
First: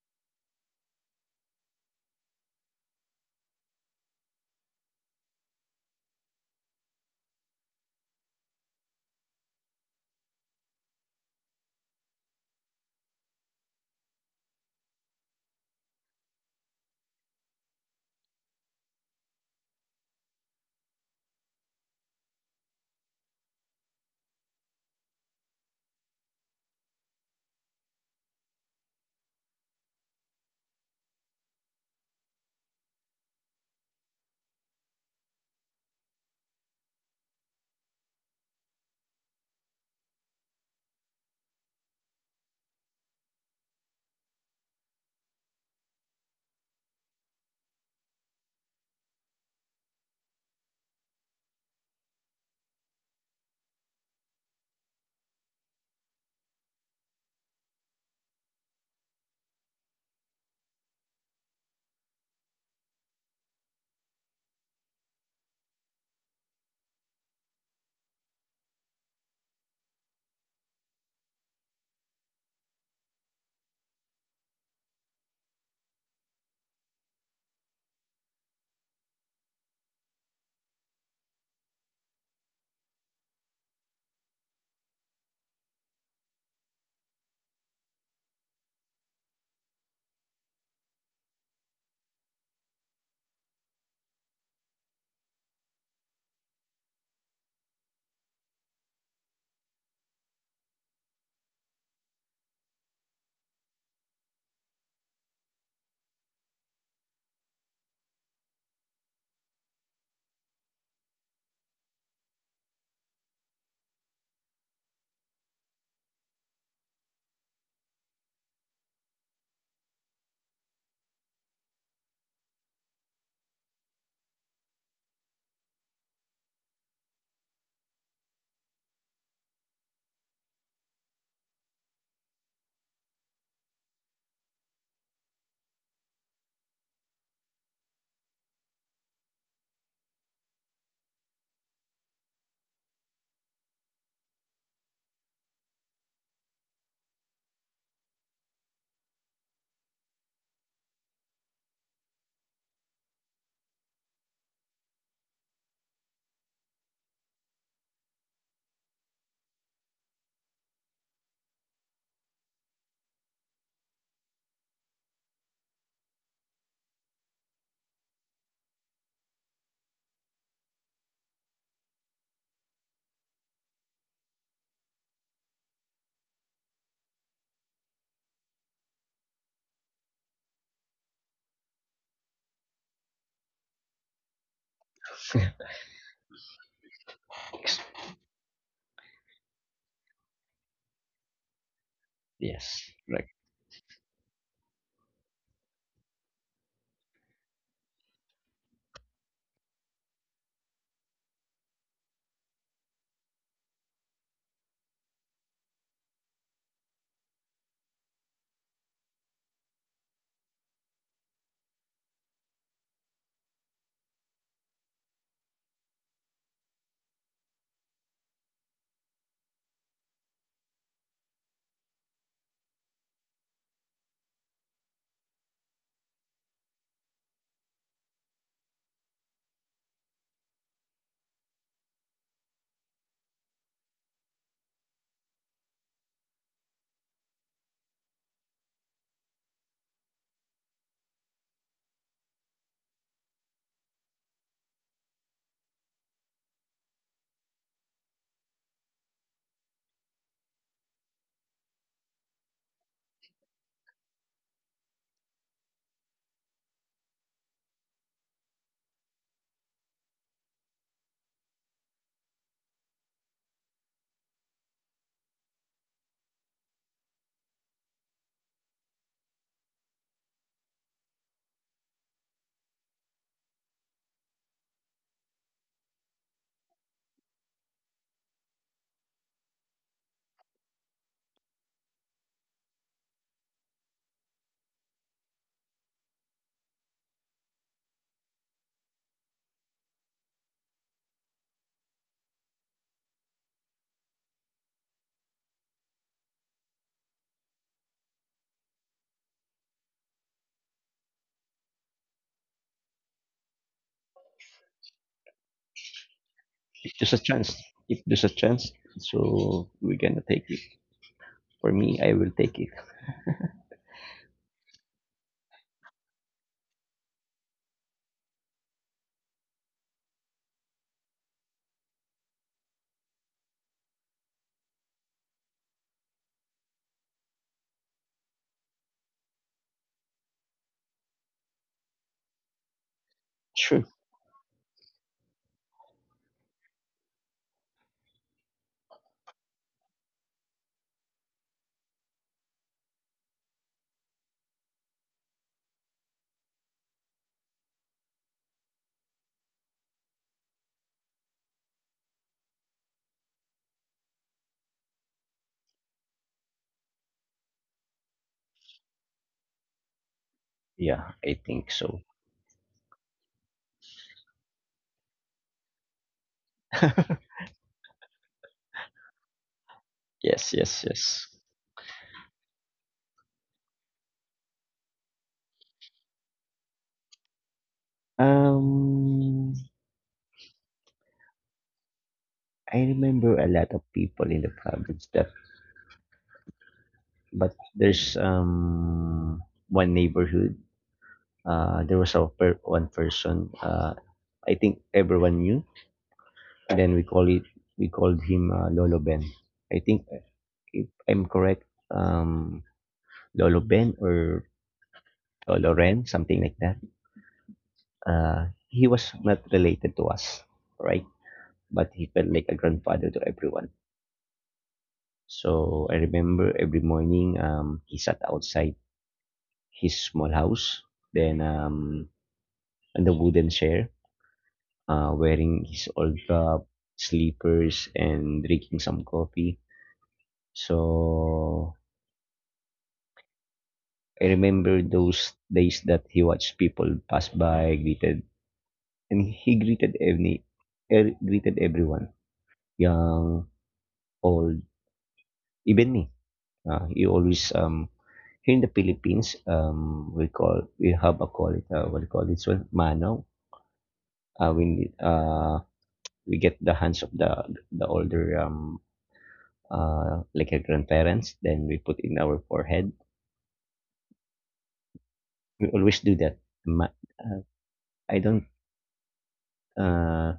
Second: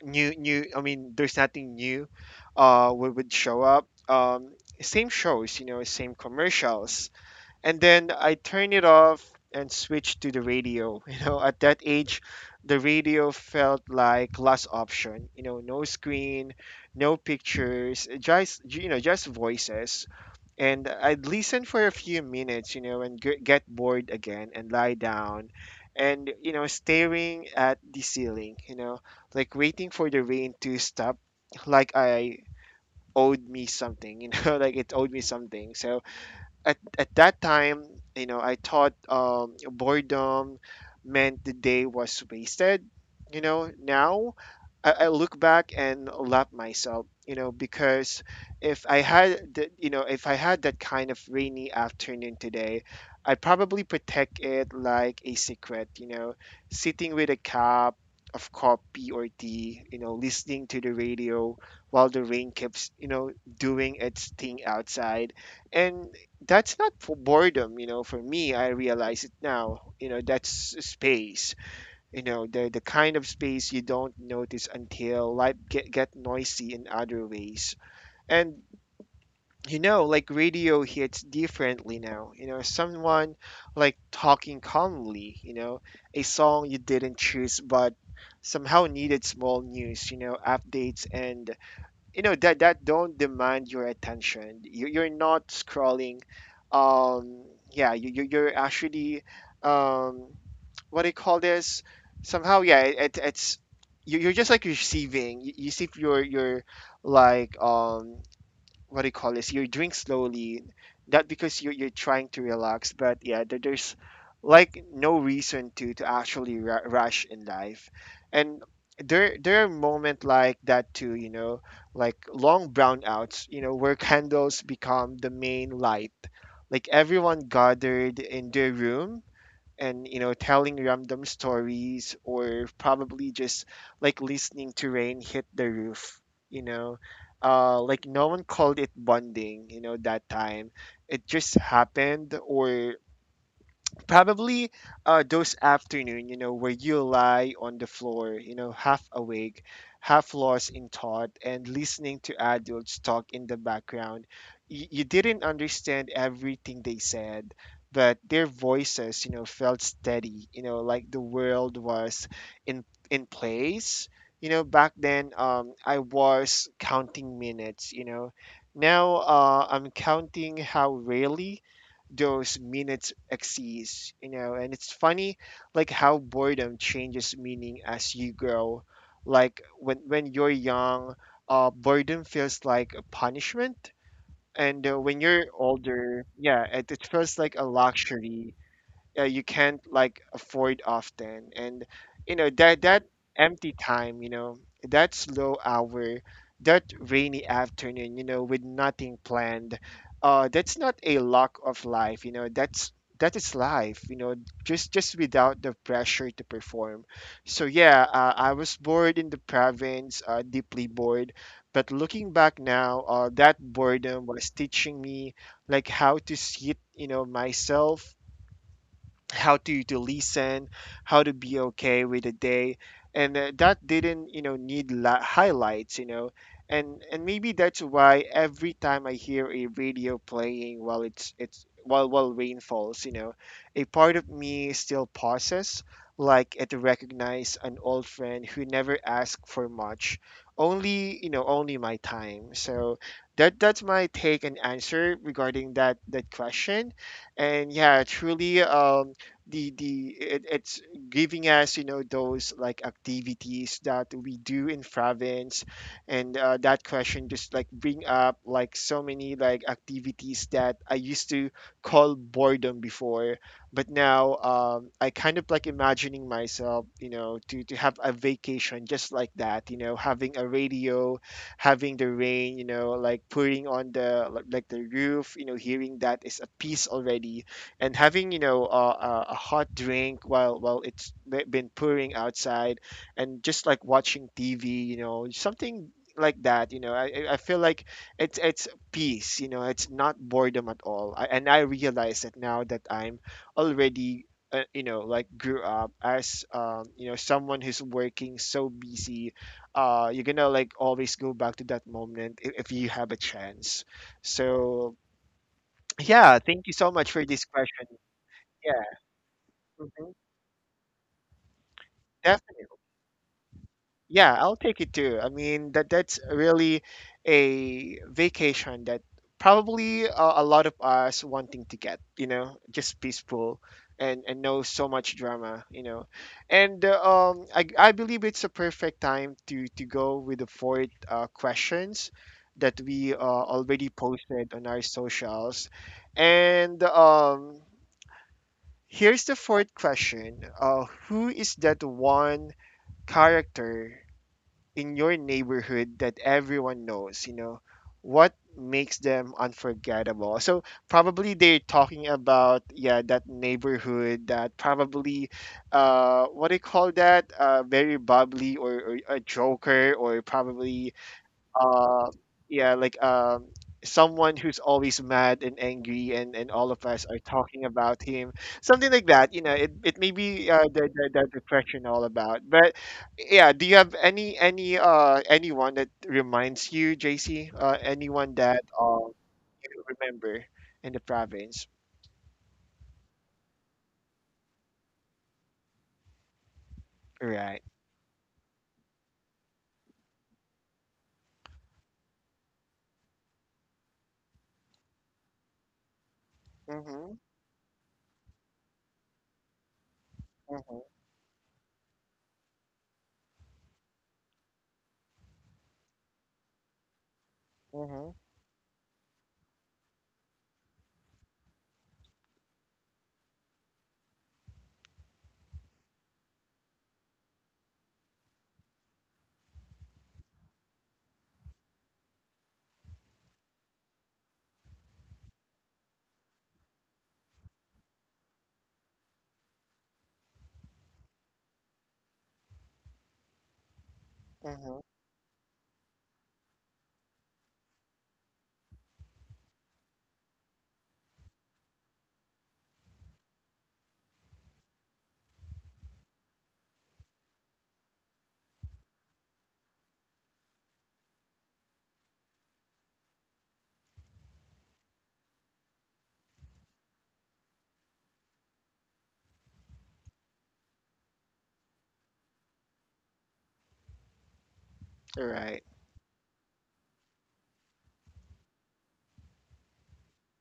A: New. I mean, there's nothing new would show up. Same shows, same commercials, and then I turn it off and switch to the radio. At that age, the radio felt like last option. No screen, no pictures, just voices. And I'd listen for a few minutes, and get bored again and lie down and staring at the ceiling, like waiting for the rain to stop, like I owed me something, like it owed me something. So at that time, I thought boredom meant the day was wasted. Now I look back and laugh myself. Because if I had, the, you know, if I had that kind of rainy afternoon today, I'd probably protect it like a secret. Sitting with a cup of coffee or tea. Listening to the radio while the rain keeps doing its thing outside, and that's not for boredom. For me, I realize it now. That's space. The kind of space you don't notice until life get noisy in other ways. And like radio hits differently now. Someone like talking calmly. A song you didn't choose, but somehow needed small news. Updates and that don't demand your attention. You're not scrolling. um yeah, you're actually, um what do you call this? Somehow, yeah, it's you, you're just like receiving. You see, if you're like um what do you call this? You drink slowly, not because you're trying to relax, but yeah, there's like no reason to actually rush in life, and there are moments like that too. Like long brownouts. Where candles become the main light. Like everyone gathered in their room, and telling random stories, or probably just like listening to rain hit the roof you know like no one called it bonding, that time it just happened. Or probably, those afternoon, where you lie on the floor, half awake, half lost in thought, and listening to adults talk in the background. You didn't understand everything they said, but their voices, felt steady, like the world was in in place. Back then, I was counting minutes. Now I'm counting how rarely those minutes exceeds, and it's funny, like how boredom changes meaning as you grow. Like when you're young, boredom feels like a punishment, and when you're older, yeah, it feels like a
B: Ex-
A: luxury, you can't like afford often. And that
B: Yes,
A: that
B: right.
A: empty time, that slow hour, that rainy afternoon, with nothing planned, that's not a lock of life, that is life, just without the pressure to perform. So yeah, I was bored in the province, deeply bored. But looking back now, that boredom was teaching me like how to sit, myself, how to listen, how to be okay with the day, and that didn't need highlights, and maybe that's why every time I hear a radio playing while it's while rain falls, a part of me still pauses, like it recognize an old friend who never asked for much, only you know only my time. So that's my take and answer regarding that question. And yeah, truly, the it's giving us, those like activities that we do in province. And that question just like bring up like so many like activities that I used to call boredom before. But now, I kind of like imagining myself, to have a vacation just like that, having a radio, having the rain, like putting on the like the roof, hearing that is a peace already. And having, a hot drink while been pouring outside, and just like watching TV, something like that, I feel like it's peace, it's not boredom at all. And I realize that now, that I'm already, like grew up as, someone who's working so busy. You're gonna like always go back to that moment if you have a chance. So yeah, thank you so
B: If
A: much
B: there's a
A: for this
B: chance,
A: question.
B: if there's a chance,
A: Yeah.
B: so we're
A: Mhm.
B: gonna take it. For me, I will take it.
A: Definitely. Yeah, I'll take it too. I mean, that's really a vacation that probably a lot of us wanting to get, just peaceful and no so much drama. And I believe it's a perfect time to go with the fourth, questions that we,
B: Sure.
A: already posted on our socials. And here's the fourth question. Who is that one character in your neighborhood that everyone knows, what makes them unforgettable? So probably they're talking about, yeah, that neighborhood that probably, what do you call that, very bubbly, or a joker, or probably,
B: Yeah, I think so.
A: uh yeah, like, someone who's always mad and angry, and all of us are talking about him, something like that, it may be,
B: Yes, yes,
A: the,
B: yes.
A: the, the depression all about. But yeah, do you have any anyone that reminds you, JC, anyone that,
B: Um,
A: you remember in the province?
B: I remember a lot of people in the province that but
A: Right.
B: there's um one neighborhood there was a one person I think everyone knew, and then
A: mm-hmm,
B: we called him Lolo Ben, I think,
A: mm-hmm,
B: if I'm correct. um Lolo Ben or Lolo Ren, something like that.
A: mm-hmm,
B: He was not related to us, right, but he felt like a grandfather to everyone. So I remember every morning he sat outside his small house, then on the wooden chair, wearing his old cup, sleepers and drinking some coffee. So I
A: mm-hmm.
B: remember those days that he watched people pass by, greeted, and he greeted everyone, young, old, even me. He always here in the Philippines, we call we have a call it what do you call this one, mano, when we get the hands of the older, like our grandparents, then we put in our forehead.
A: Right.
B: We always do that. Ma- uh, I don't uh,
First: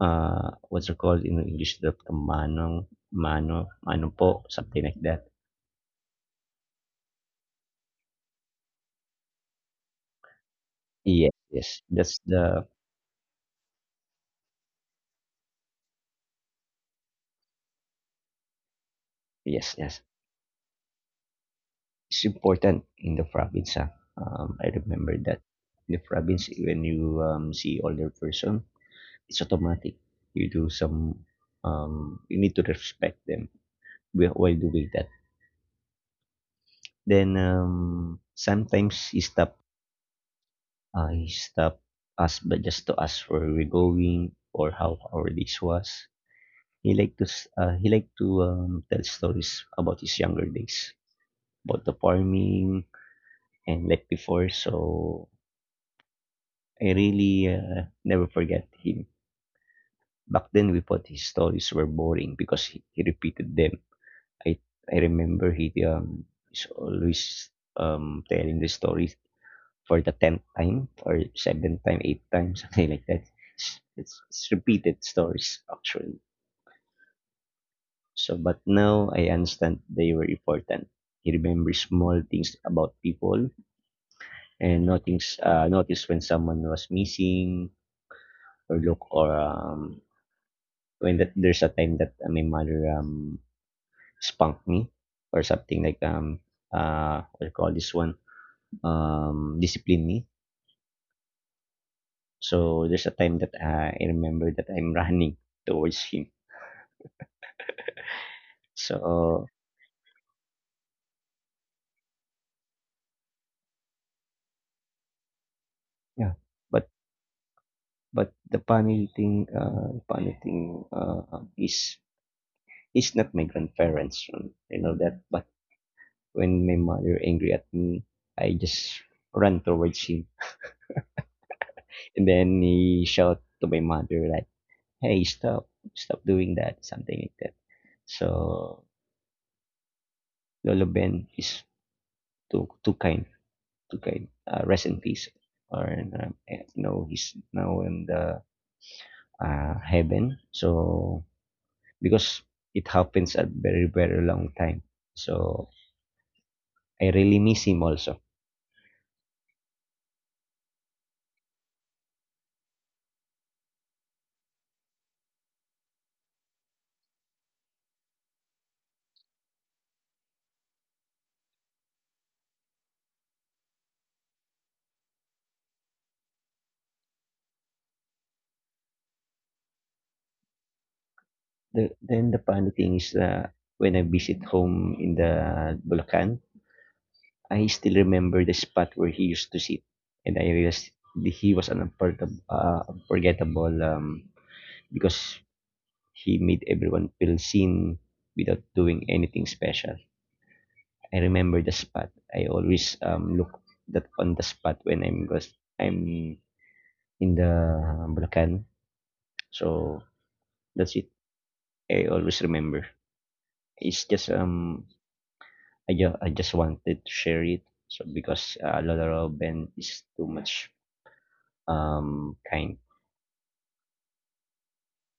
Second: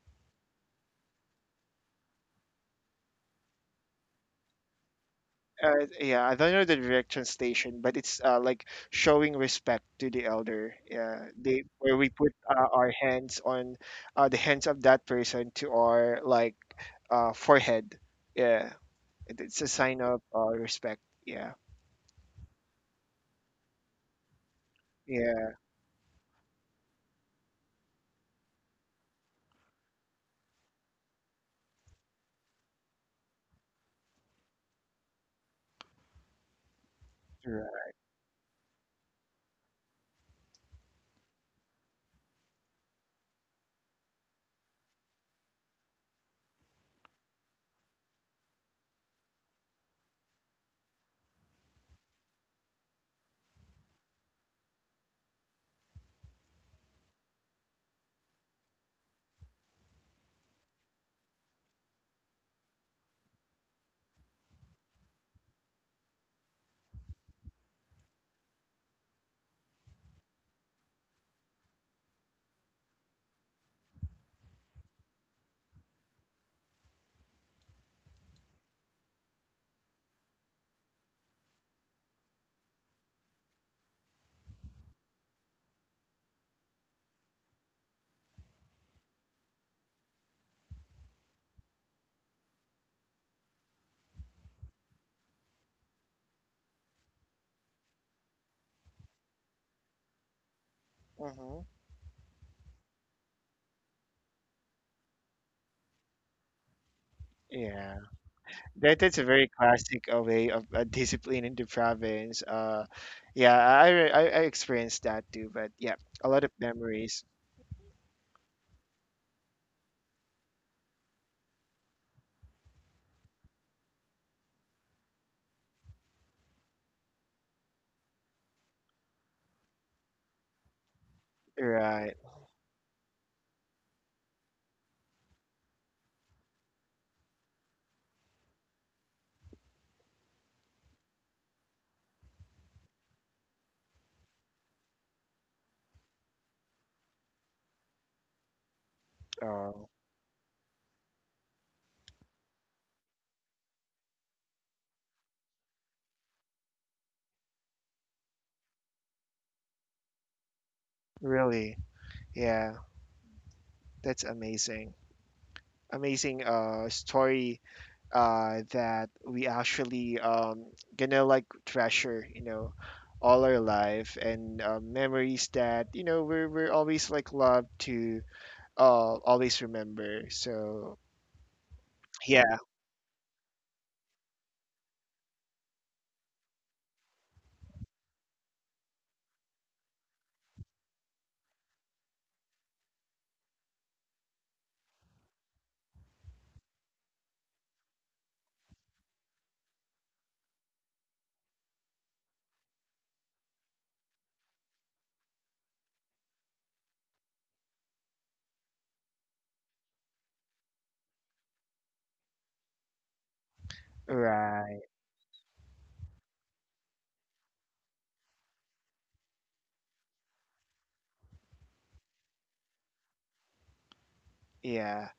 B: what's it called in English? The manong, mano mano po, something like that.
A: Yeah, I don't know the direct translation, but it's, like showing respect to the elder. Yeah,
B: Yes,
A: they
B: yes,
A: where we
B: that's
A: put,
B: the
A: our hands on, the hands of that person to our, like, forehead. Yeah, it's a
B: yes, yes.
A: sign of, respect. Yeah.
B: It's important in the province. Ah. I remember that
A: Yeah.
B: in the province, when you see older person, it's automatic. You do some. You need to respect them while doing that. Then sometimes he stop us, but just to ask where we're going or how our days was. He like to tell stories about his younger days, about the farming and like before. So I really, never forget him. Back then, we thought his stories were boring because he repeated them. I I remember he is always telling the stories for the 10th time or 7th time, 8th time, something like that. It's, it's repeated stories, actually. So, but now I understand they were important. He remembers small things about people and notice when someone was missing or look or when that there's a time that my mother, spanked me or something like what do you call this one, discipline me.
A: Hmm.
B: So there's a time that, I remember that I'm running towards him.
A: Yeah. That's a
B: So,
A: very classic, way of, discipline in the province. Yeah, I, re- I experienced that too, but yeah, a
B: yeah,
A: lot of
B: but
A: memories.
B: but the funny thing, is it's not my grandparents, you know that. But when my mother angry at me, I just run towards him,
A: Right.
B: and then he shout to my mother like, "Hey, stop, stop doing that," something like that. So Lolo Ben is too kind, too kind. Rest in peace. Or you know he's now in the,
A: Oh,
B: heaven. So because it happens at very very long time. So I really miss him also.
A: really? Yeah. That's amazing. Amazing, story, that we actually, gonna like treasure, all our life, and, memories that, we're always like love to, always remember. So
B: Then the
A: yeah,
B: funny thing is that when I visit home in the Bulacan, I still remember the spot where he used to sit, and I realized that he was an unforgettable, because he made everyone feel seen without doing anything special. I remember the spot. I always look that on the spot when I'm in the Bulacan. So that's it. I always remember. It's just
A: right.
B: I just I just wanted to share it. So because Lola Ben is too much kind.
A: Yeah.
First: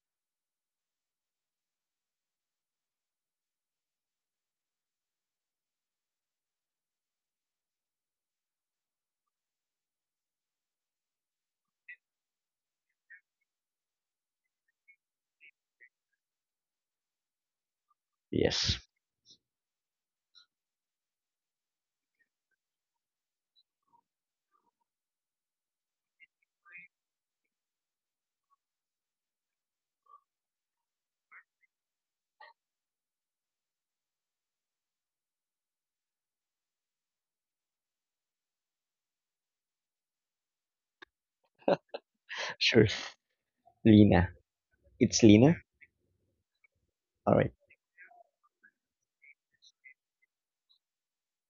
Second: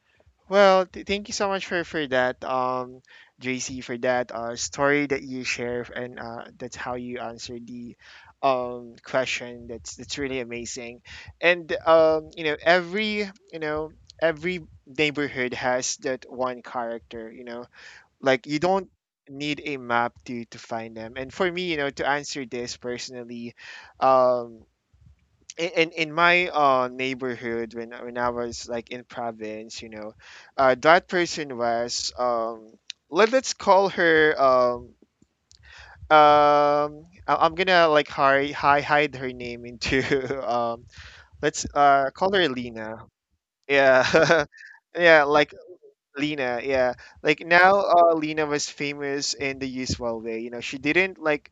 A: Well, thank you so much for that, JC, for that, story that you share, and, that's how you answer the, question. That's really amazing, and, every, you know every neighborhood has that one character. Like you
B: Yes.
A: don't need a map to find them. And for me, to answer this personally, um, in my, neighborhood when when I was like in province, that person was, let's call her, I'm gonna like hide, hi hide her name into um let's, call her
B: Sure.
A: Lena.
B: Lina.
A: Yeah. Yeah,
B: It's
A: like
B: Lina.
A: Lena, yeah.
B: All
A: Like
B: right.
A: now, Lena was famous in the usual way. She didn't like,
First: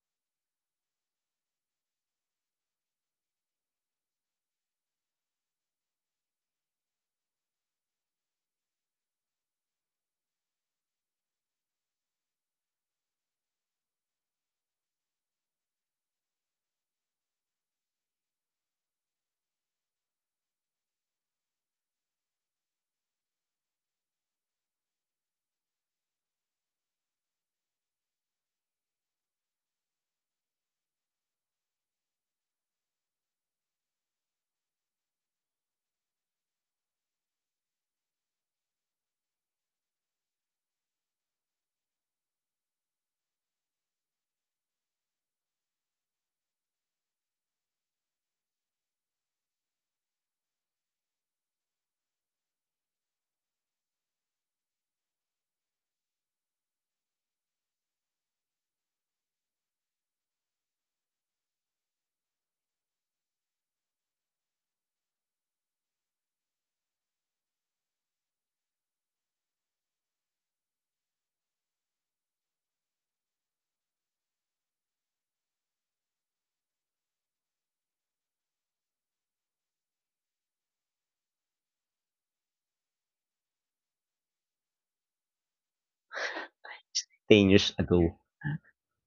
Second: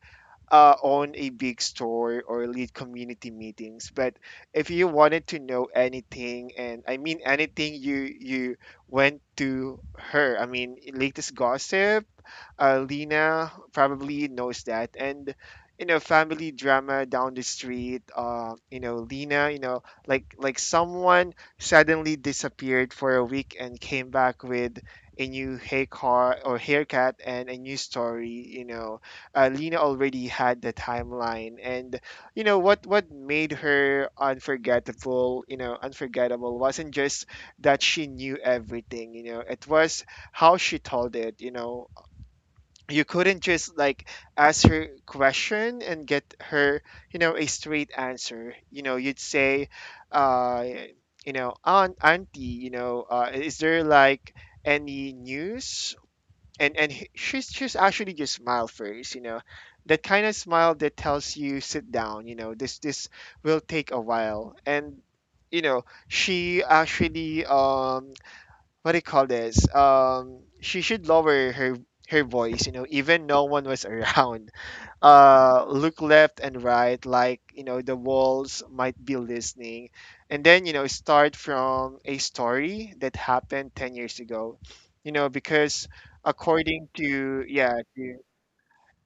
A: own a big store or lead community meetings. But if you wanted to know anything, and I mean anything, you went to her. I mean, latest gossip, Lena probably knows that. And, family drama down the street. Lena. Like someone suddenly disappeared for a week and came back with a new haircut or haircut and a new story. Lena already had the timeline, and what made her unforgettable. Unforgettable wasn't just that she knew everything. It was how she told it. You couldn't just like ask her question and get her, a straight answer. You'd say, uh auntie, is there like any news? She's actually just smile first. That kind of smile that tells you sit down, this will take a while. And you know she actually, what do you call this? She should lower her voice. Even no one was around. Look left and right, like the walls might be listening, and then start from a story that happened 10 years ago. Because according to,
B: 10 years
A: yeah,
B: ago.
A: to,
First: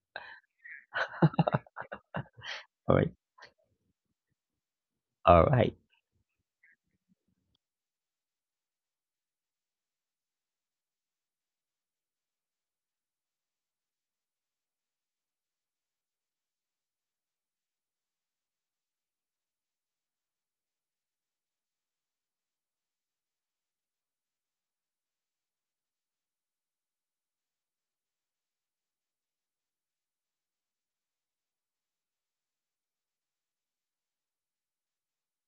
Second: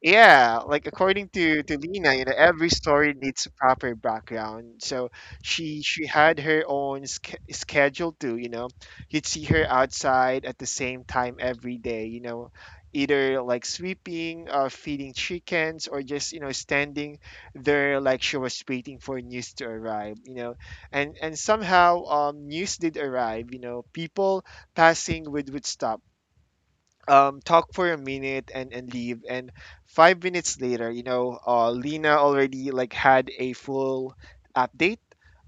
A: yeah, like according to Lena, every
B: All right.
A: story needs a proper background. So
B: All right.
A: she had her own schedule too, you know. You'd see her outside at the same time every day, either like sweeping, feeding chickens, or just, standing there like she was waiting for news to arrive. And somehow, news did arrive. People passing would stop, talk for a minute and leave. And five minutes later, Lena already had a full update.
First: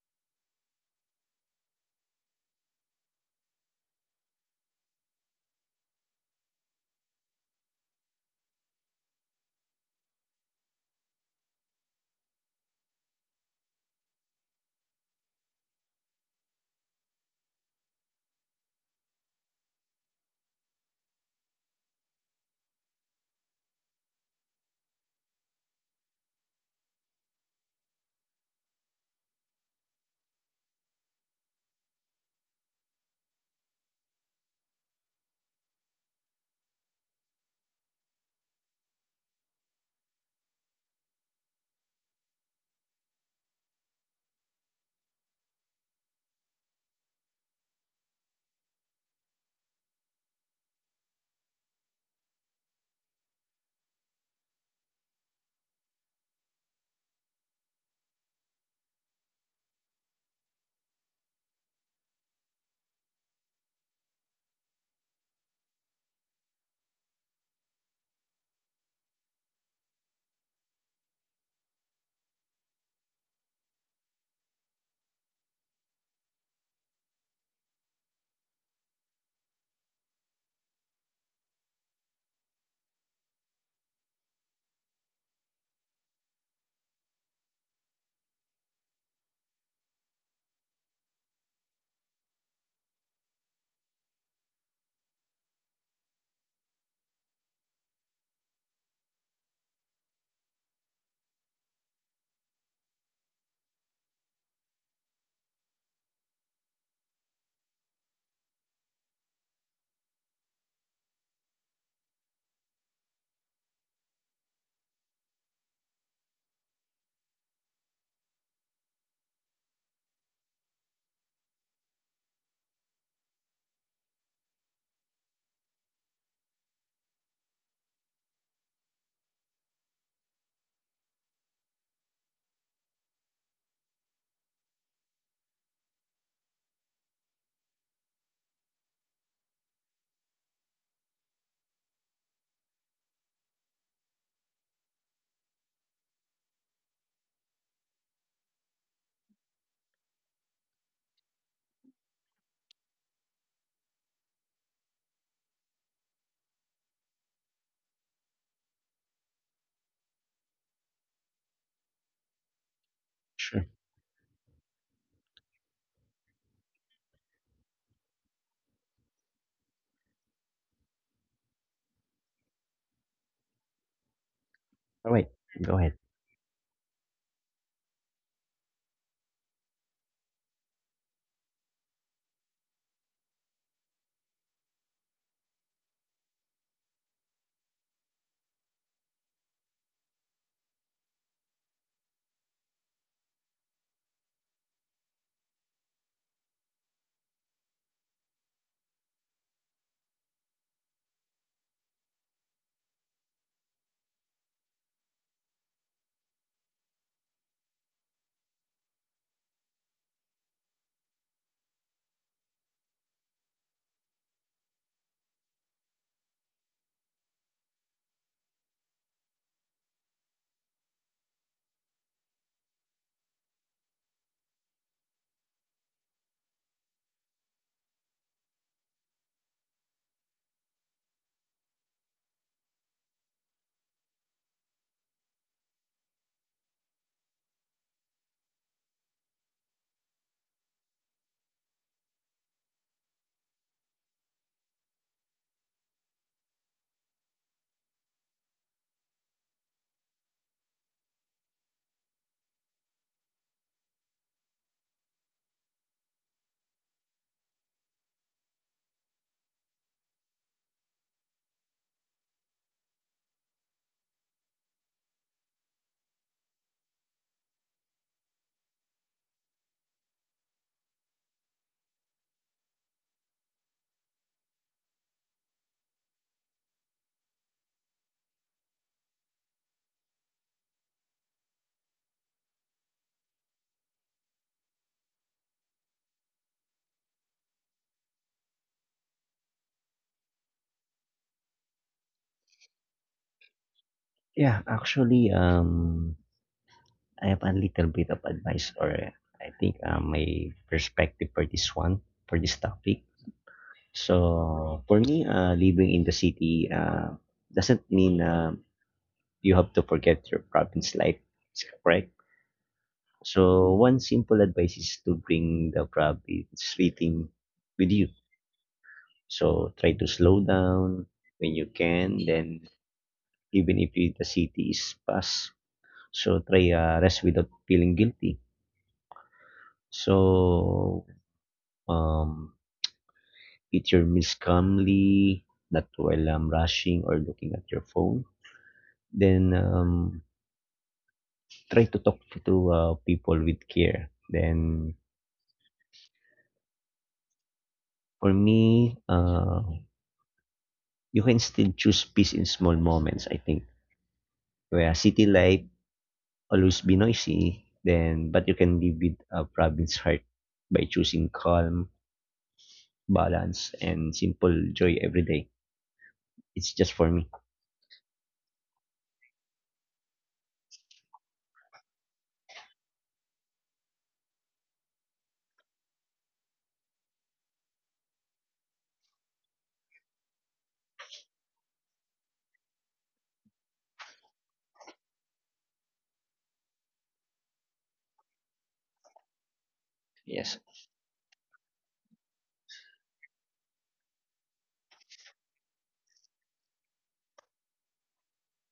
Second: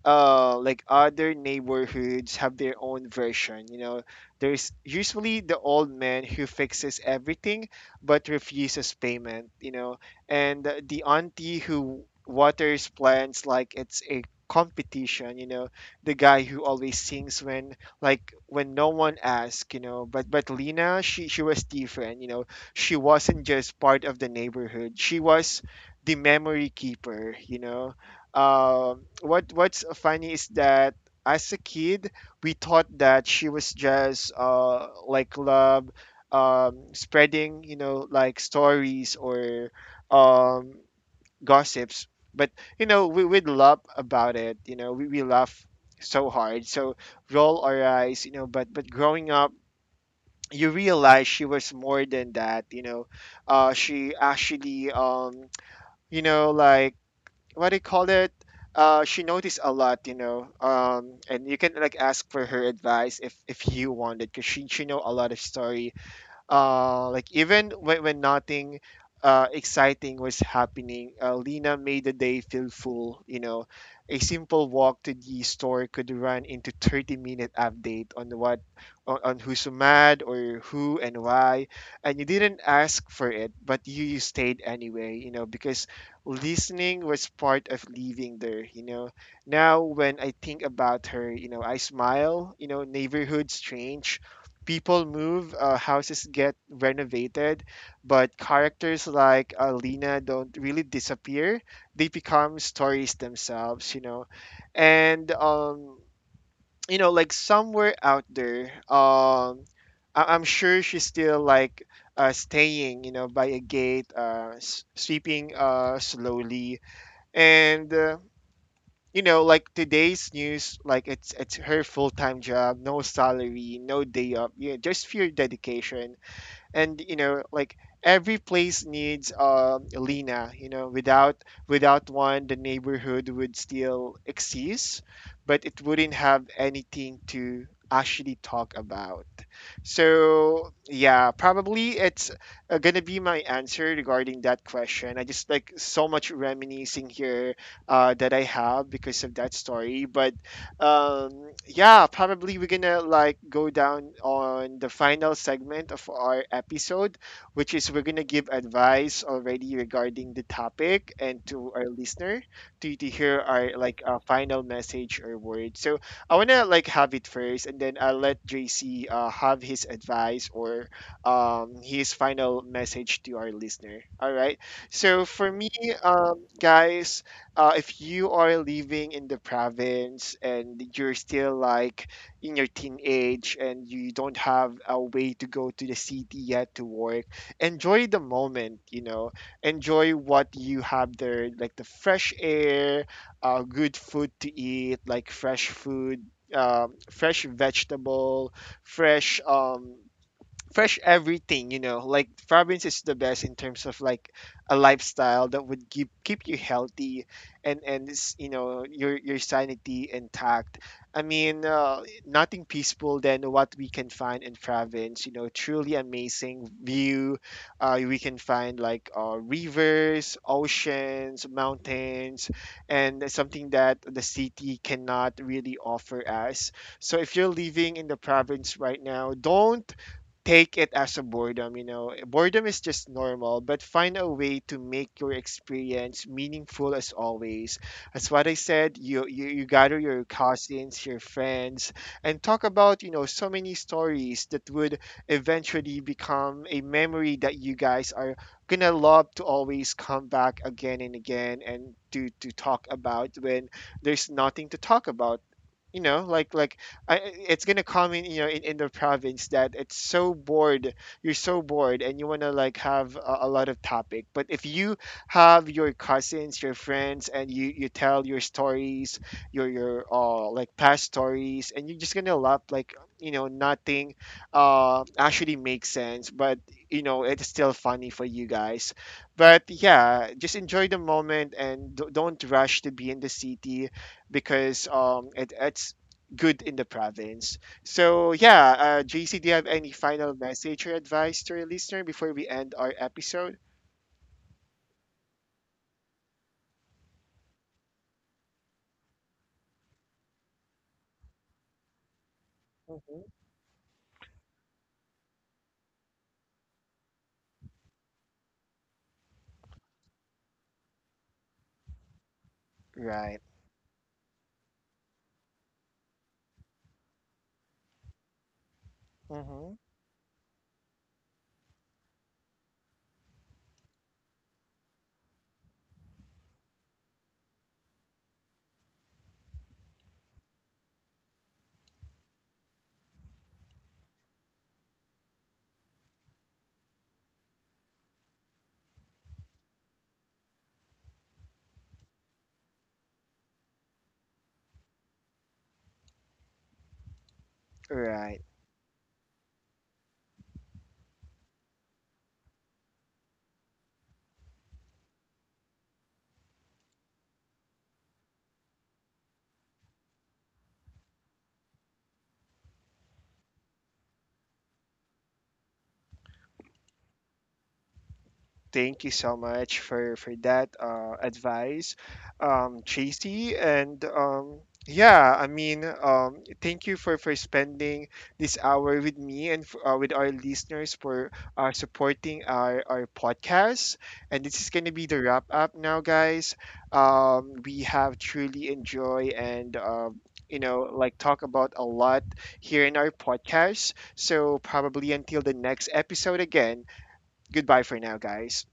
A: Like other neighborhoods have their own version. There's usually the old man who fixes everything but refuses payment. And the auntie who waters plants like it's a competition. The guy who always sings when when no one asked, But Lena, she was different, She wasn't just part of the neighborhood. She was the memory keeper, What's funny is that as a kid, we thought that she was just like love spreading, like stories or um gossips. But we'd laugh about it, we laugh so hard, so roll our eyes, but growing up you realize she was more than that, she actually you know like what do you call it she noticed a lot, and you can like ask for her advice if you wanted, because she know a lot of story. Like even when nothing exciting was happening, Lena made the day feel full. A simple walk to the store could run into 30-minute update on what on who's mad or who and why, and you didn't ask for it, but you stayed anyway. Because listening was part of living there. Now when I think about her, I smile. Neighborhood strange, people move, houses get renovated, but characters like Lena don't really disappear. They become stories themselves, And somewhere out there, I'm sure she's still staying, by a gate, sleeping slowly, and. Today's news, like it's her full time job, no salary, no day off, yeah, just pure dedication. And every place needs a Lena. Without one the neighborhood would still exist, but it wouldn't have anything to actually talk about. So yeah, probably it's gonna be my answer regarding that question. I just like so much reminiscing here that I have because of that story. But yeah, probably we're gonna like go down on the final segment of our episode, which is we're gonna give advice already regarding the topic, and to our listener to hear
B: Sure.
A: our like final message or word. So I wanna like have it first, and then I'll let JC have his advice or his final message to our listener. All right,
B: All
A: so
B: right.
A: for me,
B: Go ahead.
A: guys, if you are living in the province and you're still like in your teenage and you don't have a way to go to the city yet to work, enjoy the moment, enjoy what you have there, like the fresh air, good food to eat, like fresh food, fresh vegetable, fresh um fresh everything. Province is the best in terms of like a lifestyle that would keep you healthy, and it's, you know, your sanity intact. I mean, nothing peaceful than what we can find in province, you know, truly amazing view. We can find like rivers, oceans, mountains, and something that the city cannot really offer us. So if you're living in the province right now, don't take it as a boredom, you know. Boredom is just normal, but find a way to make your experience meaningful as always. That's what I said. You gather your cousins, your friends, and talk about, you know, so many stories that would eventually become a memory that you guys are gonna love to always come back again and again and to talk about when there's nothing to talk about, you know like like I, it's gonna come in, you know, in the province that it's so bored. You're so bored, and you wanna like have a lot of topic. But if you have your cousins, your friends, and you tell your stories, your like past stories, and you're just gonna laugh like you know nothing, actually makes sense. But you know it's still funny for you guys. But yeah, just enjoy the moment and don't rush to be in the city, because it's good in the province. So yeah, JC, do you have any final message or advice to your listener before we end our episode?
B: Yeah. I have a little bit of advice, or I think, my perspective for this one, for this topic.
A: Mm-hmm.
B: So for me, living in the city doesn't mean you have to forget your province life. It's correct.
A: Right.
B: So one simple advice is to bring the province rhythm with you.
A: Mm-hmm.
B: So try to slow down when you can. Then even if you, the city is fast, so try, rest without feeling guilty. So, um, eat your meals calmly, not while rushing or looking at your phone. Then try to talk to, people with care. Then for
A: Right.
B: me, you can still choose peace in small moments. I think where city life always be noisy, then but you can live with a province heart by choosing calm, balance, and simple joy every day. It's just for me.
A: Thank you so much for that advice, Tracy. And yeah, I mean, thank you for spending this hour with me and with our listeners for supporting our podcast. And this is gonna be the wrap up now, guys. We have truly enjoy and.
B: Yes.
A: Talk about a lot here in our podcast. So, probably until the next episode again, goodbye for now, guys.